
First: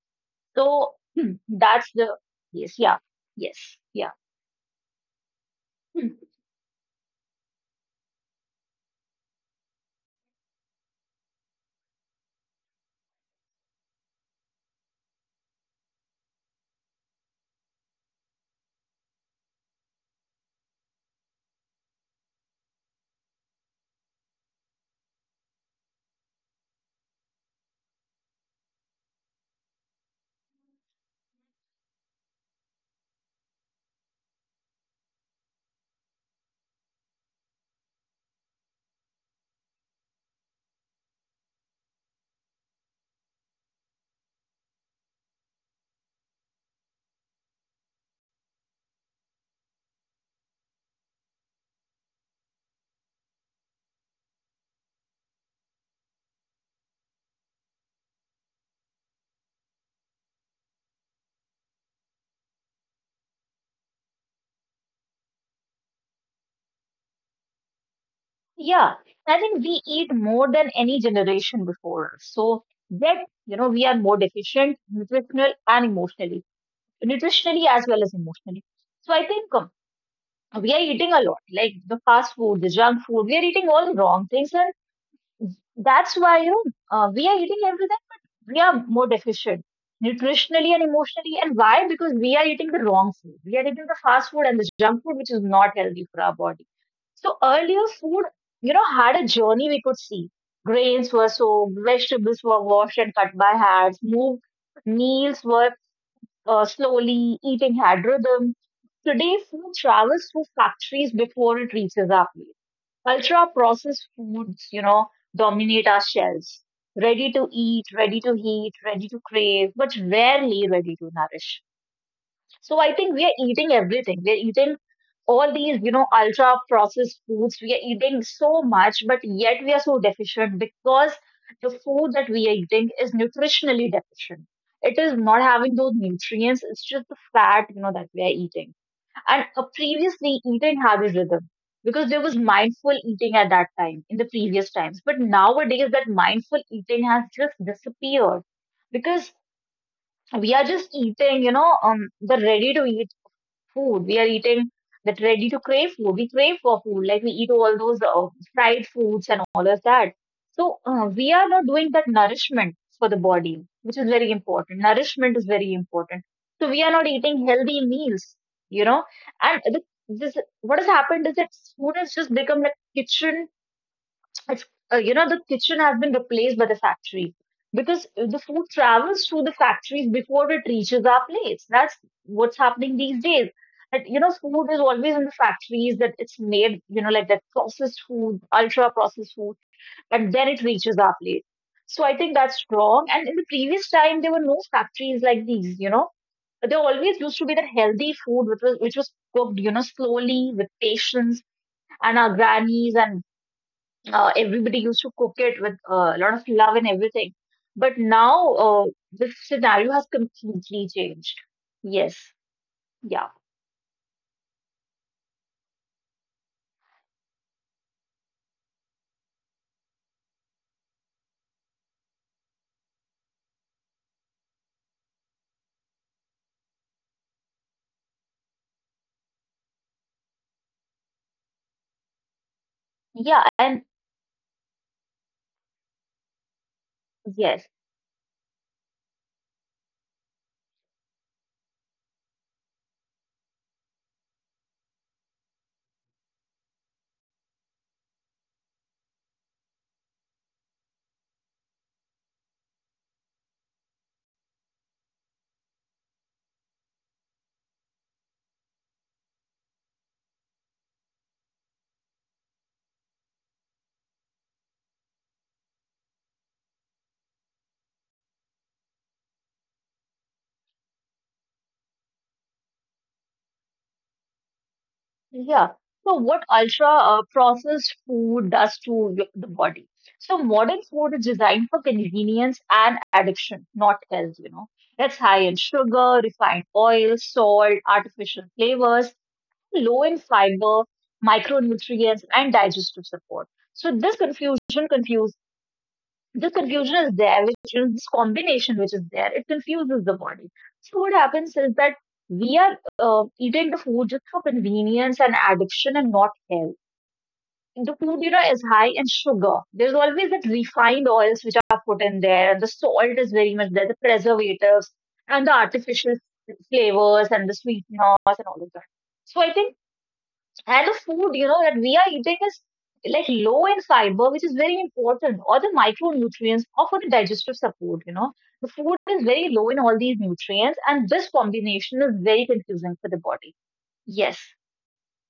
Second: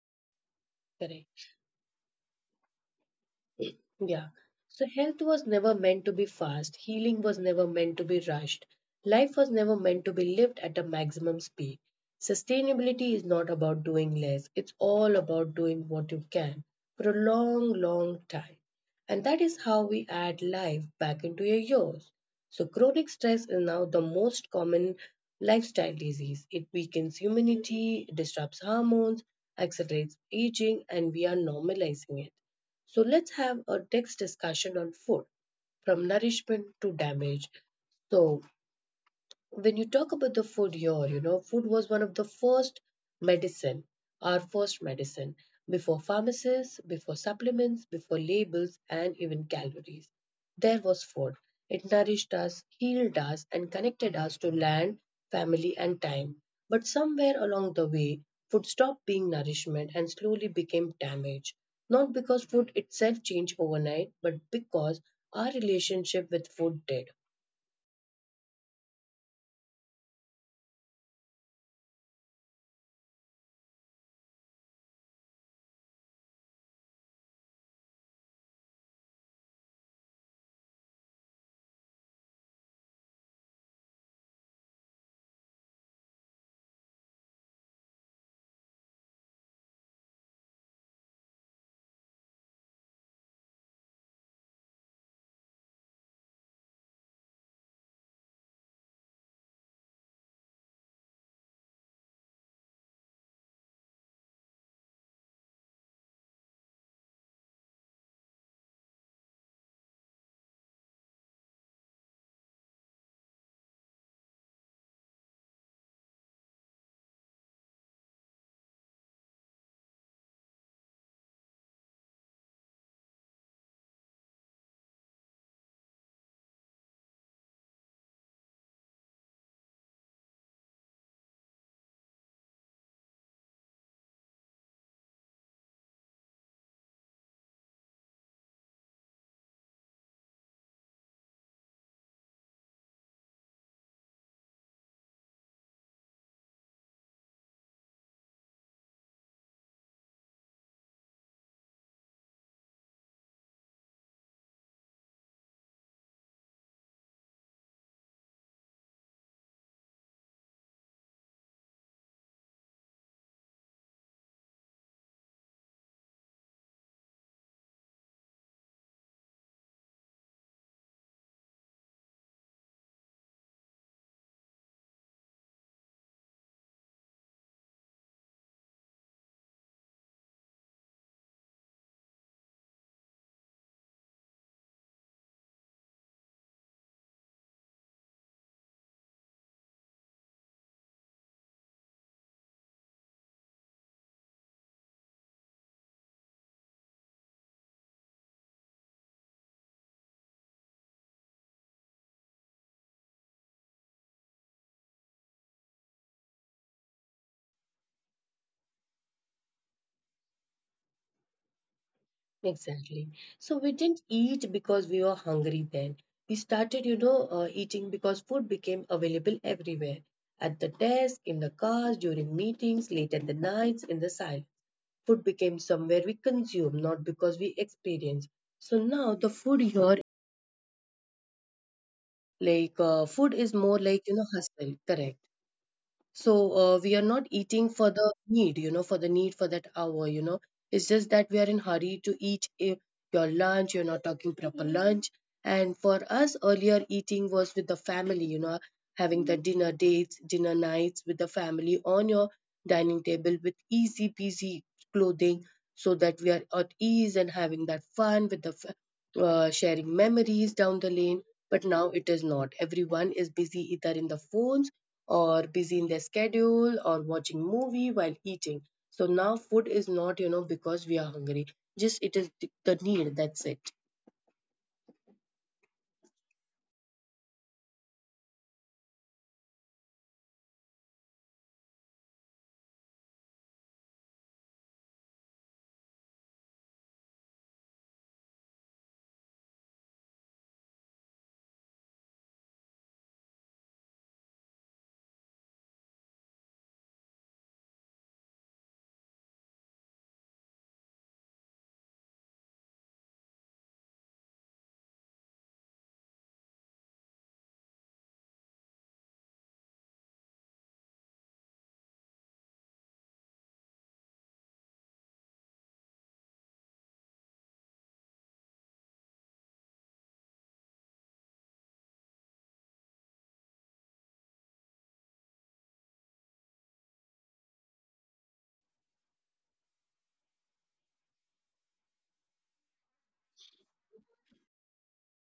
[SPEAKER 2] So
[SPEAKER 1] Correct.
[SPEAKER 2] that's the, yes, yeah, yes, yeah.
[SPEAKER 1] Yeah. So health was never meant
[SPEAKER 2] Hmm.
[SPEAKER 1] to be fast. Healing was never meant to be rushed. Life was never meant to be lived at a maximum speed. Sustainability is not about doing less. It's all about doing what you can for a long, long time. And that is how we add life back into your years. So chronic stress is now the most common lifestyle disease. It weakens immunity, disrupts hormones, accelerates aging, and we are normalizing it. So let's have a next discussion on food, from nourishment to damage. So when you talk about the food here, you know, food was one of the first medicine, our first medicine, before pharmacists, before supplements, before labels, and even calories. There was food. It nourished us, healed us, and connected us to land, family, and time. But somewhere along the way, food stopped being nourishment and slowly became damage. Not because food itself changed overnight, but because our relationship with food did.
[SPEAKER 2] Yeah, I think we eat more than any generation before us. So that, you know, we are more deficient nutritional and emotionally, nutritionally as well as emotionally. So I think we are eating a lot, like the fast food, the junk food, we are eating all the wrong things. And that's why, you know, we are eating everything, but we are more deficient nutritionally and emotionally. And why? Because we are eating the wrong food. We are eating the fast food and the junk food, which is not healthy for our body. So earlier food, you know, had a journey we could see. Grains were soaked, vegetables were washed and cut by hands, moved, meals were slowly, eating had rhythm. Today, food travels through factories before it reaches our plate. Ultra processed foods, you know, dominate our shelves. Ready to eat, ready to heat, ready to crave, but rarely ready to nourish. So I think we are eating everything. We're eating all these, you know, ultra processed foods. We are eating so much, but yet we are so deficient because the food that we are eating is nutritionally deficient. It is not having those nutrients, it's just the fat, you know, that we are eating and a previously eaten habit rhythm, because there was mindful eating at that time in the previous times, but nowadays that mindful eating has just disappeared, because we are just eating, you know, the ready to eat food. We are eating that ready to crave food. We crave for food, like we eat all those fried foods and all of that. So we are not doing that nourishment for the body, which is very important. Nourishment is very important. So we are not eating healthy meals, you know. And the, this, what has happened is that food has just become like kitchen, it's, you know, the kitchen has been replaced by the factory, because the food travels through the factories before it reaches our plates. That's what's happening these days. And, you know, food is always in the factories that it's made, you know, like that processed food, ultra processed food, and then it reaches our plate. So I think that's wrong. And in the previous time, there were no factories like these, you know. There always used to be that healthy food which was cooked, you know, slowly with patience, and our grannies and everybody used to cook it with a lot of love and everything. But now this scenario has completely changed. Yes,
[SPEAKER 1] Exactly.
[SPEAKER 2] yeah,
[SPEAKER 1] So we didn't eat because we were hungry then. We started, you know, eating because food became available everywhere. At the desk, in the cars, during meetings, late at the nights, in the silence. Food became somewhere we consume, not because we experience. So now the food here,
[SPEAKER 2] yeah,
[SPEAKER 1] food
[SPEAKER 2] and
[SPEAKER 1] is more like, you know, hustle, correct? So we are not
[SPEAKER 2] yes,
[SPEAKER 1] eating for the need, you know, for the need for that hour, you know. It's just that we are in hurry to eat eh, your lunch. You're not talking proper lunch. And for us, earlier eating was with the family, you know, having the dinner dates, dinner nights with the family on your dining table with easy peasy clothing so that we are at ease and having that fun with the sharing memories down the lane. But now it is not. Everyone is busy either in the phones or busy in their schedule or watching movie while eating. So now food is not, you know, because we are hungry, just it is the need, that's it.
[SPEAKER 2] yeah. So, what ultra processed food does to the body? So, modern food is designed for convenience and addiction, not health, you know. It's high in sugar, refined oil, salt, artificial flavors, low in fiber, micronutrients, and digestive support. So confuse this confusion is there, which is this combination which is there. It confuses the body. So what happens is that we are eating the food just for convenience and addiction and not health. The food, you know, is high in sugar. There's always that refined oils which are put in there, and the salt is very much there, the preservatives and the artificial flavors and the sweeteners and all of that. So I think, and the food, you know, that we are eating is like low in fiber, which is very important, or the micronutrients, or for the digestive support, you know. The food is very low in all these nutrients, and this combination is very confusing for the body. Yes,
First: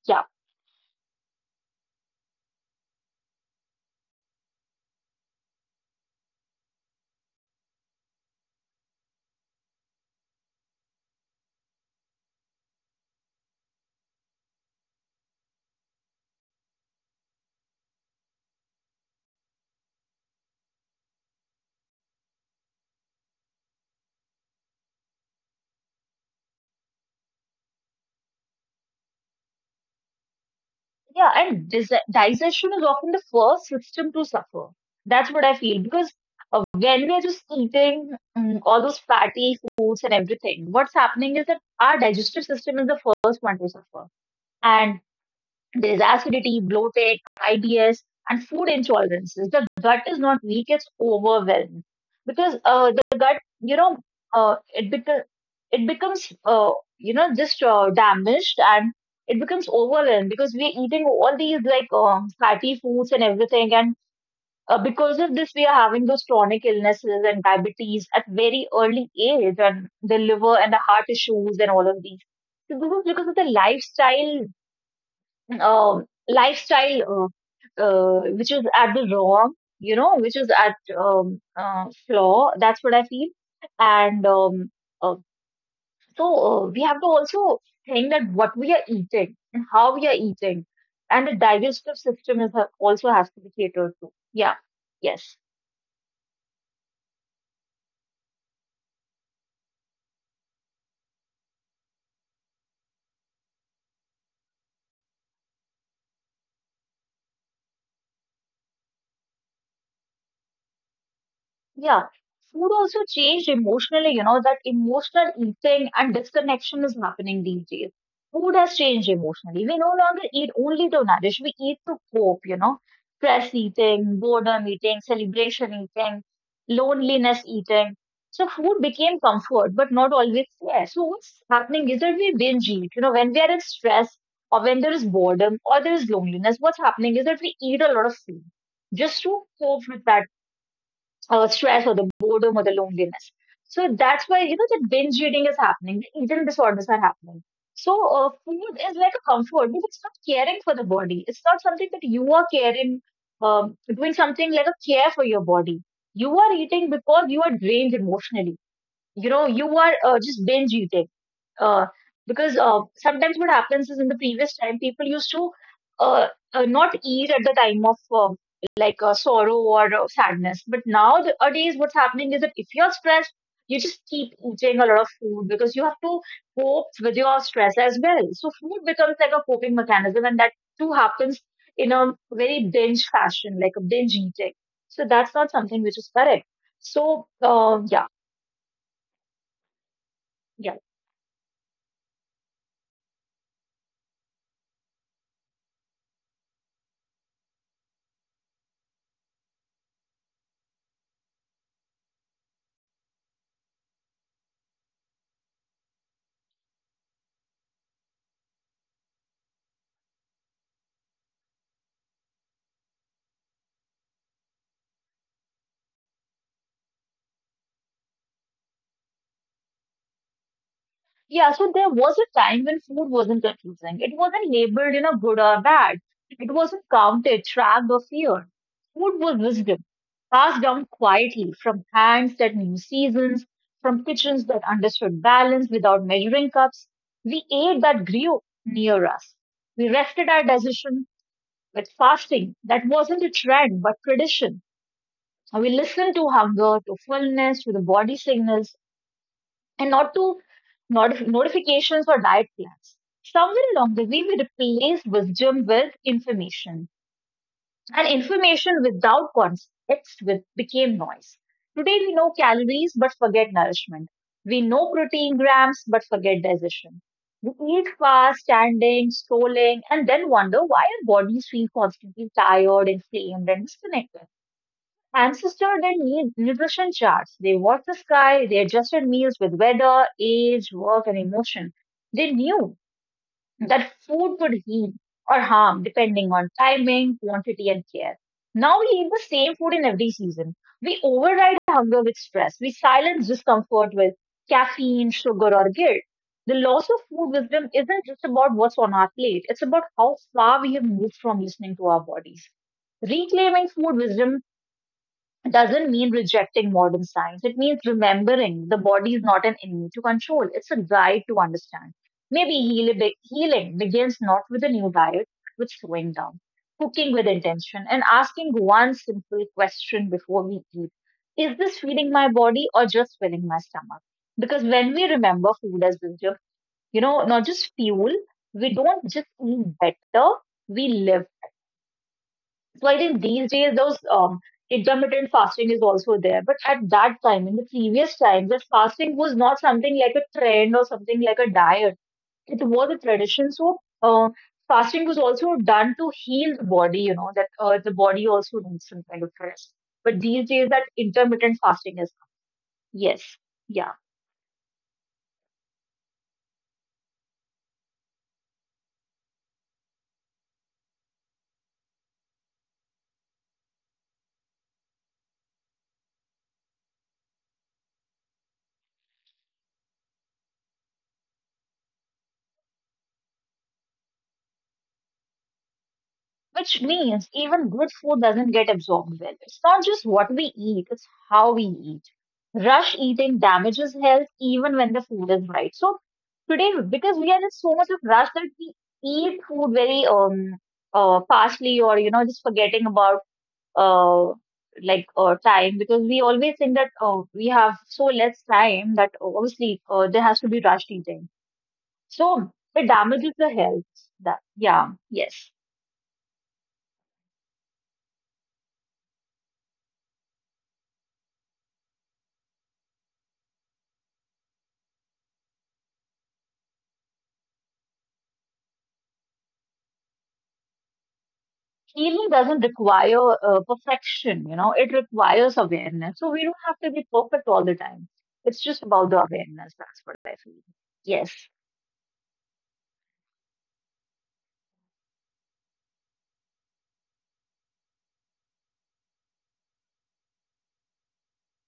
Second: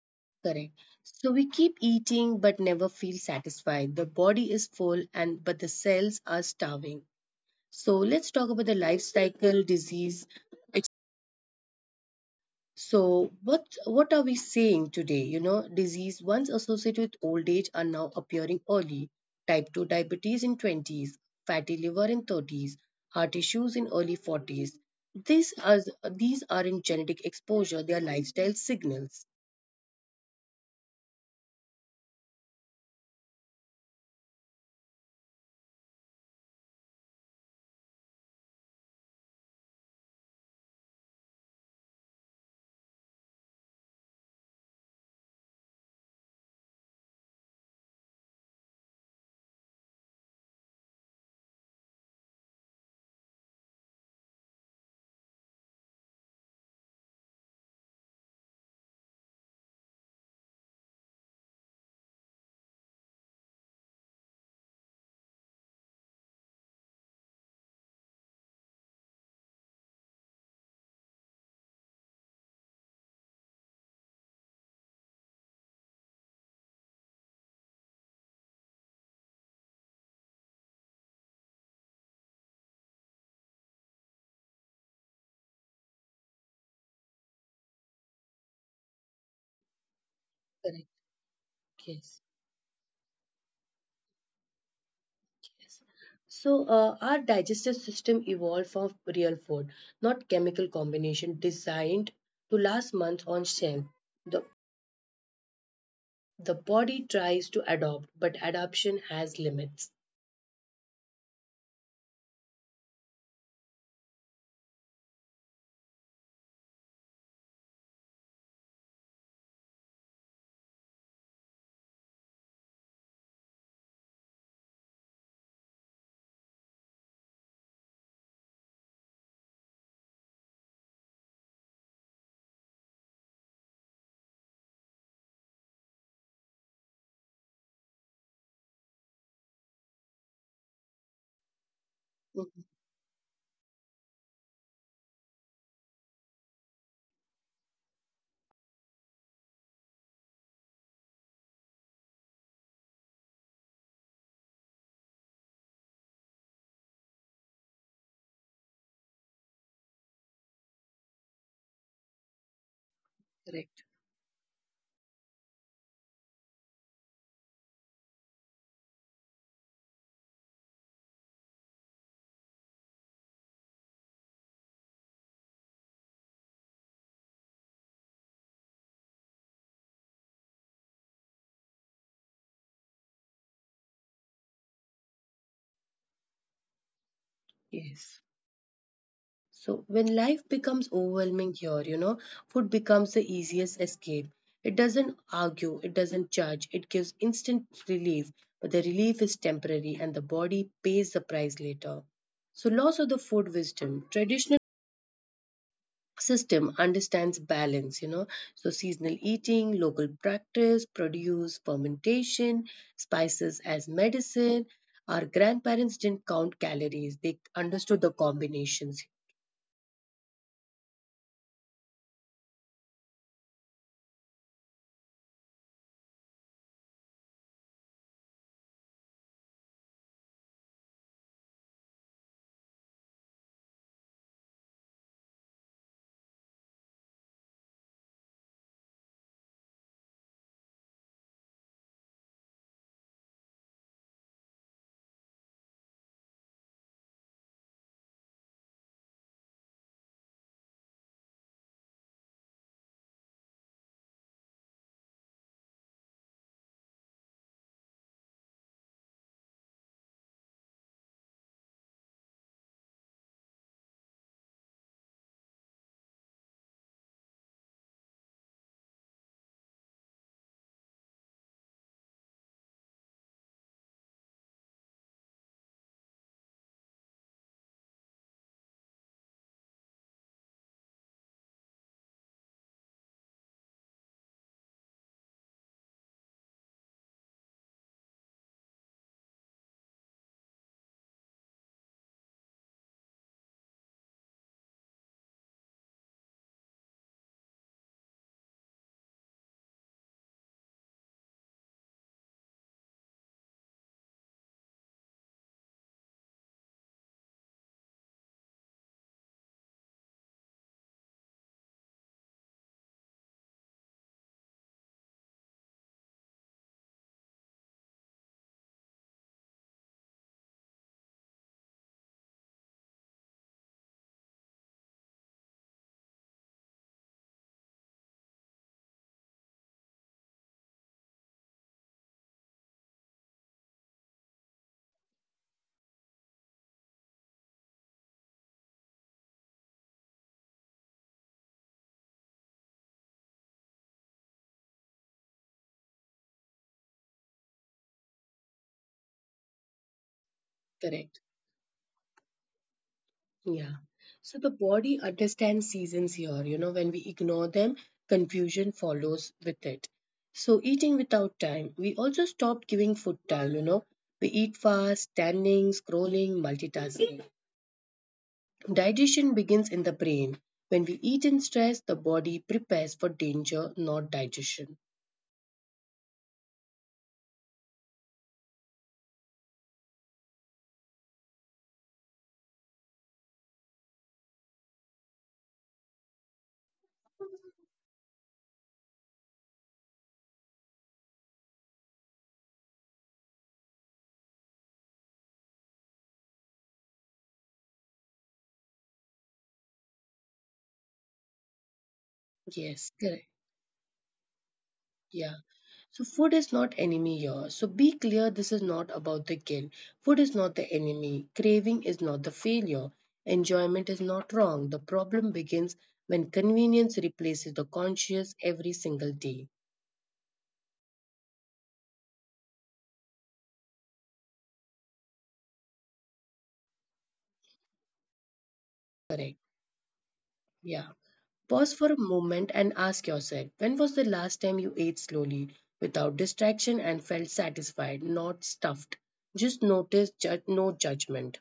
[SPEAKER 2] yeah,
[SPEAKER 1] Correct. So we keep eating but never feel satisfied. The body is full and but the cells are starving. So let's talk about the life cycle disease. So what are we saying today? You know, disease once associated with old age are now appearing early. Type 2 diabetes in 20s, fatty liver in 30s, heart issues in early 40s. These are these aren't genetic exposure, they are lifestyle signals.
[SPEAKER 2] yeah, and dis digestion is often the first system to suffer. That's what I feel because when we are just eating all those fatty foods and everything, what's happening is that our digestive system is the first one to suffer. And there is acidity, bloated, IBS, and food intolerances. The gut is not weak, it's overwhelmed. Because the gut, you know, it, beca- it becomes, you know, just damaged, and it becomes overwhelmed because we're eating all these like fatty foods and everything. And because of this, we are having those chronic illnesses and diabetes at very early age, and the liver and the heart issues and all of these. So this is because of the lifestyle lifestyle which is at the wrong, you know, which is at flaw. That's what I feel. And uh, so we have to also think that what we are eating and how we are eating,
[SPEAKER 1] Correct.
[SPEAKER 2] and the digestive system
[SPEAKER 1] Yes.
[SPEAKER 2] also has to be catered to. Yeah. Yes.
[SPEAKER 1] Yes. So our digestive system evolved from real food, not chemical combination designed to last months on shelf. The The body tries to adopt, but adoption has limits.
[SPEAKER 2] Yeah, food also changed emotionally, you know, that emotional eating and disconnection is happening these days. Food has changed emotionally. We no longer eat only to nourish, we eat to cope, you know, stress eating, boredom eating, celebration eating, loneliness eating. So food became comfort, but not always care. So what's happening is that we binge eat, you know, when we are in stress or when there is boredom or there is loneliness, what's happening is that we eat a lot of food just to cope with that stress or the boredom
[SPEAKER 1] Mhm.
[SPEAKER 2] or the loneliness. So that's why, you know, that binge eating is happening, the eating disorders are happening. So food is like a comfort, but it's not caring for the body. It's not something that you are caring, doing something like a care for your body. You are eating because you are drained emotionally, you know, you are just binge eating, uh, because sometimes what
[SPEAKER 1] Correct.
[SPEAKER 2] happens is in the previous time people used to uh, not eat at the time of sorrow or sadness, but nowadays what's happening is that if you're stressed, you just keep eating a lot of food because you have to cope with your stress as well. So food becomes like a coping mechanism, and that too happens in a very binge fashion, like a binge eating. So that's not something which is correct. So yeah,
[SPEAKER 1] Yes. So when life
[SPEAKER 2] yeah.
[SPEAKER 1] becomes overwhelming here, you know, food becomes the easiest escape. It doesn't argue, it doesn't judge, it gives instant relief, but the relief is temporary and the body pays the price later. So loss of the food wisdom. Traditional system understands balance, you know, so seasonal eating, local practice produce, fermentation, spices as medicine. Our grandparents didn't count calories, they understood the combinations.
[SPEAKER 2] Yeah, so there was a time when food wasn't confusing. It wasn't labeled in a good or bad. It wasn't counted, tracked, or feared. Food was wisdom, passed down quietly from hands that knew seasons, from kitchens that understood balance without measuring cups. We ate that grew near us. We rested our decision with fasting that wasn't a trend but tradition. And we listened to hunger, to fullness, to the body signals, and not to not notifications or diet plans. Somewhere along the way, we replaced wisdom with information, and information without context became noise. Today, we know calories but forget nourishment. We know protein grams but forget digestion. We eat fast, standing, scrolling, and then wonder why our bodies feel constantly tired, inflamed, and disconnected. Ancestor their need nutrition charts. They watched the sky, they adjusted meals with weather, age, work, and emotion. They knew that food could heal or harm depending on timing, quantity, and care. Now we eat the same food in every season. We override hunger with stress. We silence discomfort with caffeine, sugar, or guilt. The loss of food wisdom isn't just about what's on our plate, it's about how far we have moved from listening to our bodies. Reclaiming food wisdom doesn't mean rejecting modern science. It means remembering the body is not an enemy to control. It's a guide to understand. Maybe healing begins not with a new diet, but with slowing down, cooking with intention, and asking one simple question before we eat. Is this feeding my body or just filling my stomach? Because when we remember food as wisdom, not just fuel, we don't just eat better, we live. So I think these days those intermittent fasting is also there. But at that time, in the previous time, this fasting was not something like a trend or something like a diet. It was a tradition. So uh, fasting was also done to heal the body. You know that the body also needs some kind of rest. But these days, that
[SPEAKER 1] Correct.
[SPEAKER 2] intermittent fasting is. Yes, yeah.
[SPEAKER 1] Yeah. So the body understands seasons here, you know, when we ignore them, confusion follows with it. So eating without time, we also stopped giving food time, you know, we eat fast, standing, scrolling, multitasking. Digestion begins in the brain. When we eat in stress, the body prepares for danger, not digestion.
[SPEAKER 2] Which means even good food doesn't get absorbed well. It's not just what we eat, it's how we eat. Rush eating damages health even when the food is right. So today, because we are in so much of rush that we eat food very fastly or just forgetting about uh like time, because we always think that we have so less time that obviously there has to be rushed eating. So it
[SPEAKER 1] Yes,
[SPEAKER 2] damages the
[SPEAKER 1] correct.
[SPEAKER 2] health. That, yeah, yes.
[SPEAKER 1] Yeah. So food is not enemy here. So be clear this is not about the guilt. Food is not the enemy. Craving is not the failure. Enjoyment is not wrong. The problem begins when convenience replaces the conscious every single day.
[SPEAKER 2] Healing doesn't require perfection, it requires awareness. So we don't have to be perfect all the time. It's just about the
[SPEAKER 1] Correct.
[SPEAKER 2] awareness. That's what I feel.
[SPEAKER 1] Yeah.
[SPEAKER 2] Yes.
[SPEAKER 1] Pause for a moment and ask yourself, when was the last time you ate slowly, without distraction, and felt satisfied, not stuffed? Just notice, no judgment.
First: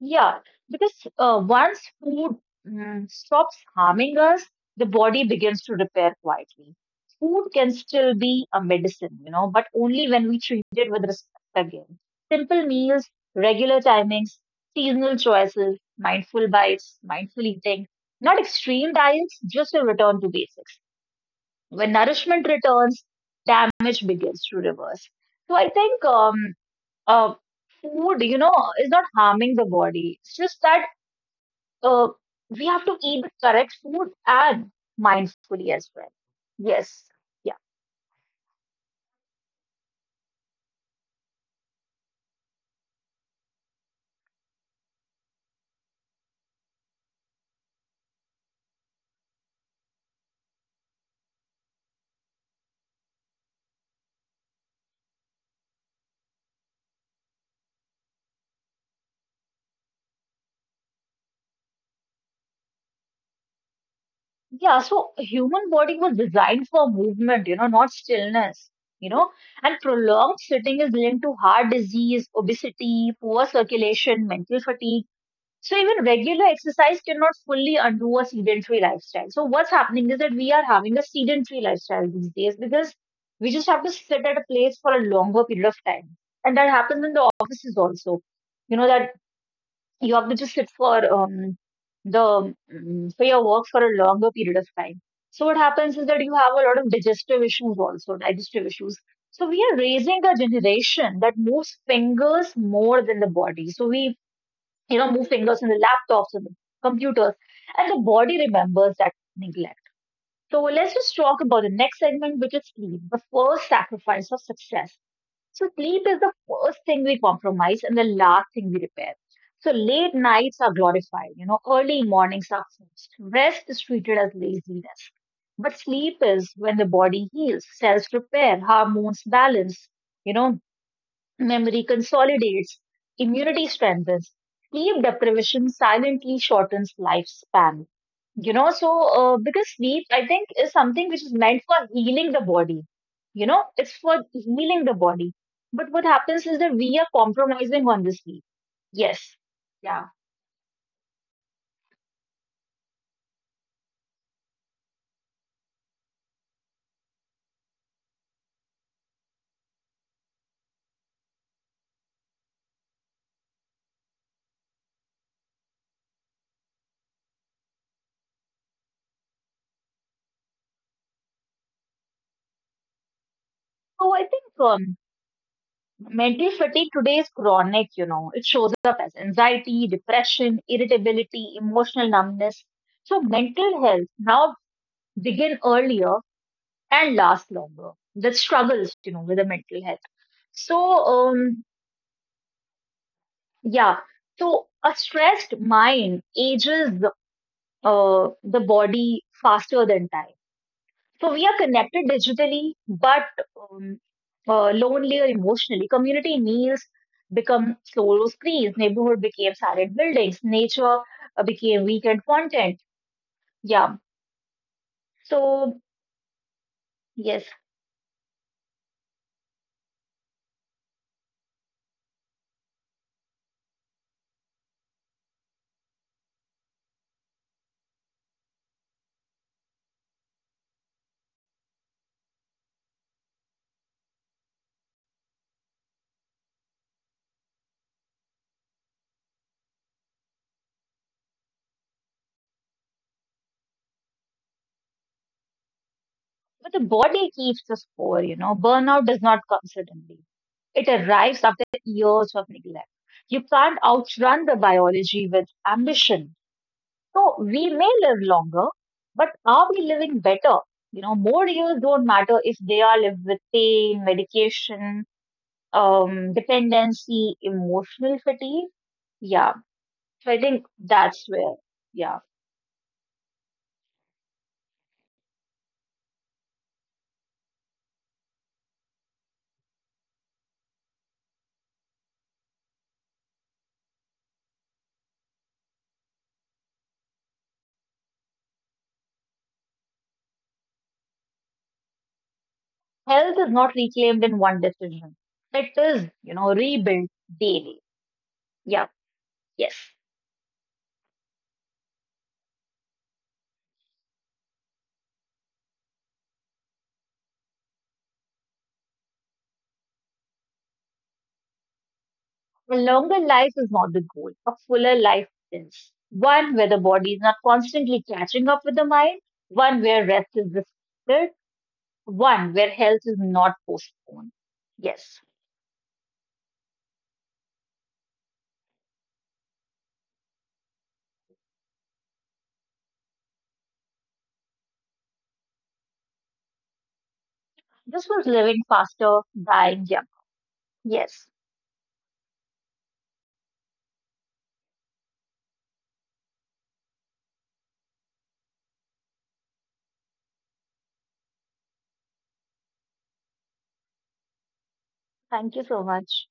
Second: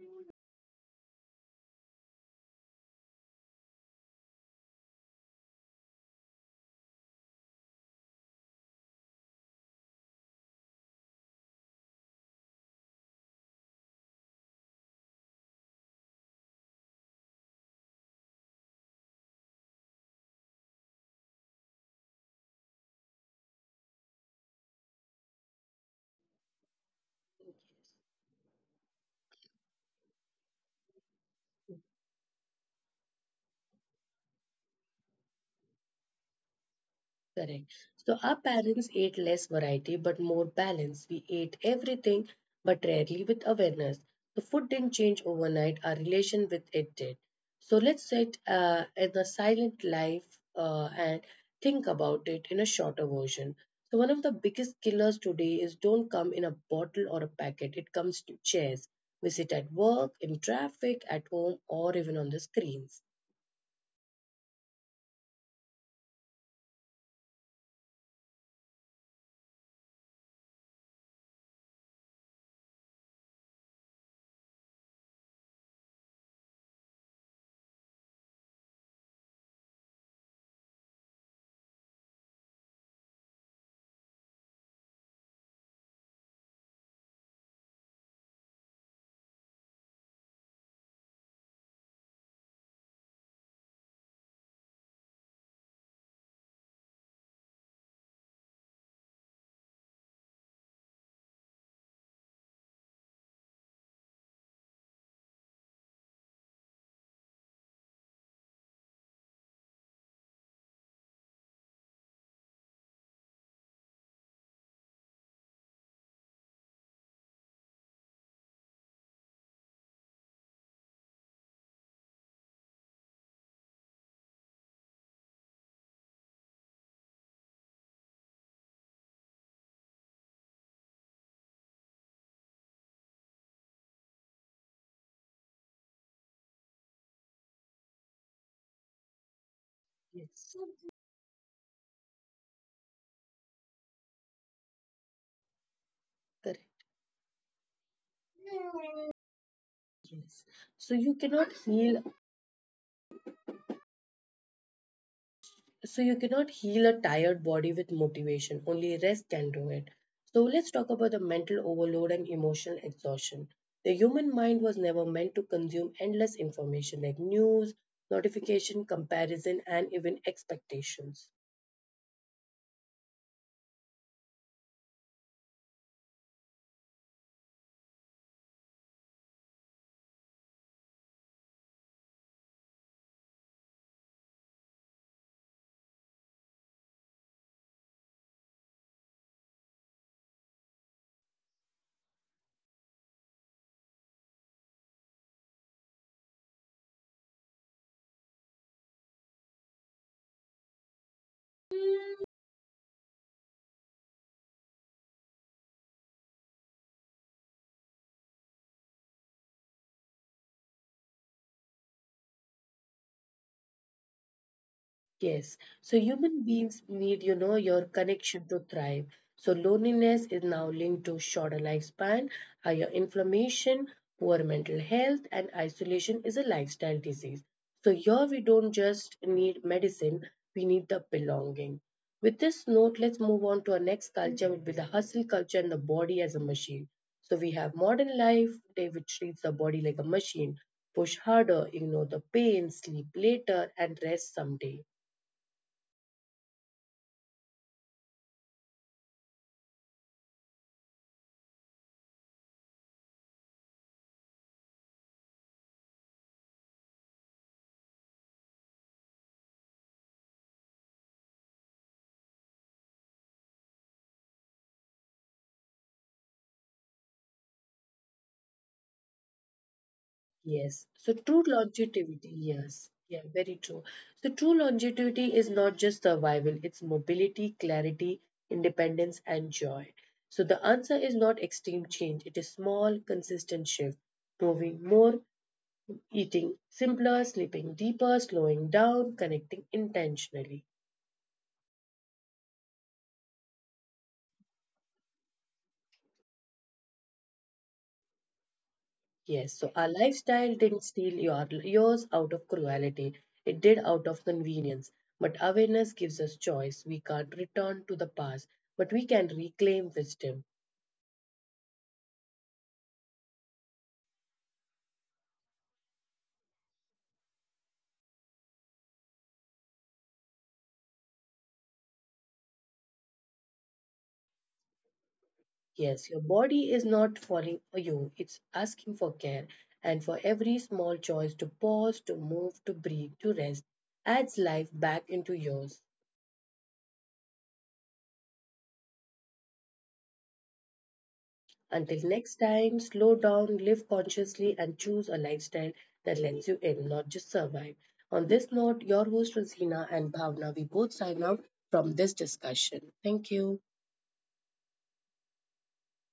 [SPEAKER 2] Yeah, because once food stops harming us, the body begins to repair quietly. Food can still be a medicine, but only when we treat it with respect again. Simple meals, regular timings, seasonal choices, mindful bites, mindful eating, not extreme diets, just a return to basics. When nourishment returns, damage begins to reverse. So I think uh, food, is not harming the body. It's just that uh, we have to eat the correct food and mindfully as well. Yes. Yeah.
[SPEAKER 1] Correct. So our parents ate less variety but more balance. We ate everything but rarely with awareness. The food didn't change overnight, our relation with it did. So let's sit in a silent life and think about it in a shorter version. So one of the biggest killers today is don't come in a bottle or a packet. It comes to chairs. We sit at work, in traffic, at home, or even on the screens.
[SPEAKER 2] Yeah. So human body was designed for movement, not stillness, you know, and prolonged sitting is linked to heart disease, obesity, poor circulation, mental fatigue. So even regular exercise cannot fully undo a sedentary lifestyle. So what's happening is that we are having a sedentary lifestyle these days because we just have to sit at a place for a longer period of time. And that happens in the offices also. You know that you have to just sit for your work for a longer period of time. So what happens is that you have a lot of digestive issues also, digestive issues. So we are raising a generation that moves fingers more than the body. So we move fingers in the laptops and the computers, and the body remembers that neglect. So let's just talk about the next segment, which is sleep, the first sacrifice of success. So sleep is the first thing we compromise and the last thing we repair. So late nights are glorified, early mornings are forced. Rest is treated as laziness. But sleep is when the body heals, cells repair, hormones balance, you know, memory consolidates, immunity strengthens, sleep deprivation silently shortens lifespan. So because sleep, I think,
[SPEAKER 1] Yes.
[SPEAKER 2] is something which is meant for healing the body. It's for healing the body. But what happens is
[SPEAKER 1] Correct.
[SPEAKER 2] that we are compromising on the sleep. Yes. Yeah.
[SPEAKER 1] Yes. So you cannot heal a tired body with motivation. Only rest can do it. So let's talk about the mental overload and emotional exhaustion. The human mind was never meant to consume endless information like news, notification, comparison and even expectations.
[SPEAKER 2] So I think mental fatigue today is chronic. It shows up as anxiety, depression, irritability, emotional numbness. So mental health now begin earlier and last longer. The struggles, with the mental health. So, um, yeah. So a stressed mind ages the body faster than time. So we are connected digitally, but um, lonelier emotionally. Community meals become solo screens. Neighborhood became silent buildings. Nature became weekend content. Yeah. So
[SPEAKER 1] Yes. So human beings
[SPEAKER 2] yes.
[SPEAKER 1] need, you know, your connection to thrive. So loneliness is now linked to shorter lifespan, higher inflammation, poor mental health, and isolation is a lifestyle disease. So here we don't just need medicine, we need the belonging. With this note, let's move on to our next culture, which will be the hustle culture and the body as a machine. So we have modern life, day which treats the body like a machine. Push harder, ignore the pain, sleep later, and rest someday.
[SPEAKER 2] But the body keeps the score. Burnout does not come suddenly. It arrives after years of neglect. You can't outrun the biology with ambition. So we may live longer, but are we living better? More years don't matter if they are lived with pain, medication, dependency, emotional fatigue. Yeah. So I think
[SPEAKER 1] Yes.
[SPEAKER 2] that's
[SPEAKER 1] So
[SPEAKER 2] where,
[SPEAKER 1] true
[SPEAKER 2] yeah.
[SPEAKER 1] longevity, yes. Yeah, very true. So true longevity is not just survival, it's mobility, clarity, independence, and joy. So the answer is not extreme change, it is small, consistent shift. Moving more, eating simpler, sleeping deeper, slowing down, connecting intentionally.
[SPEAKER 2] Health is not reclaimed in one decision. It is, rebuilt daily. Yeah. Yes.
[SPEAKER 1] Yes, so our lifestyle didn't steal your, yours out of cruelty, it did out of convenience. But awareness gives us choice. We can't return to the past, but we can reclaim wisdom.
[SPEAKER 2] A longer life is not the goal. A fuller life is one where the body is not constantly catching up with the mind, one where rest is respected, one where health is not postponed. Yes.
[SPEAKER 1] Yes, your body is not falling for you, it's asking for care. And for every small choice to pause, to move, to breathe, to rest, adds life back into yours.
[SPEAKER 2] This was living faster, dying young. Yes.
[SPEAKER 1] Until next time, slow down, live consciously, and choose a lifestyle that lets you in, not just survive. On this note, your host Rosina and Bhavna, we both sign out from this discussion. Thank you.
[SPEAKER 2] Thank you so much.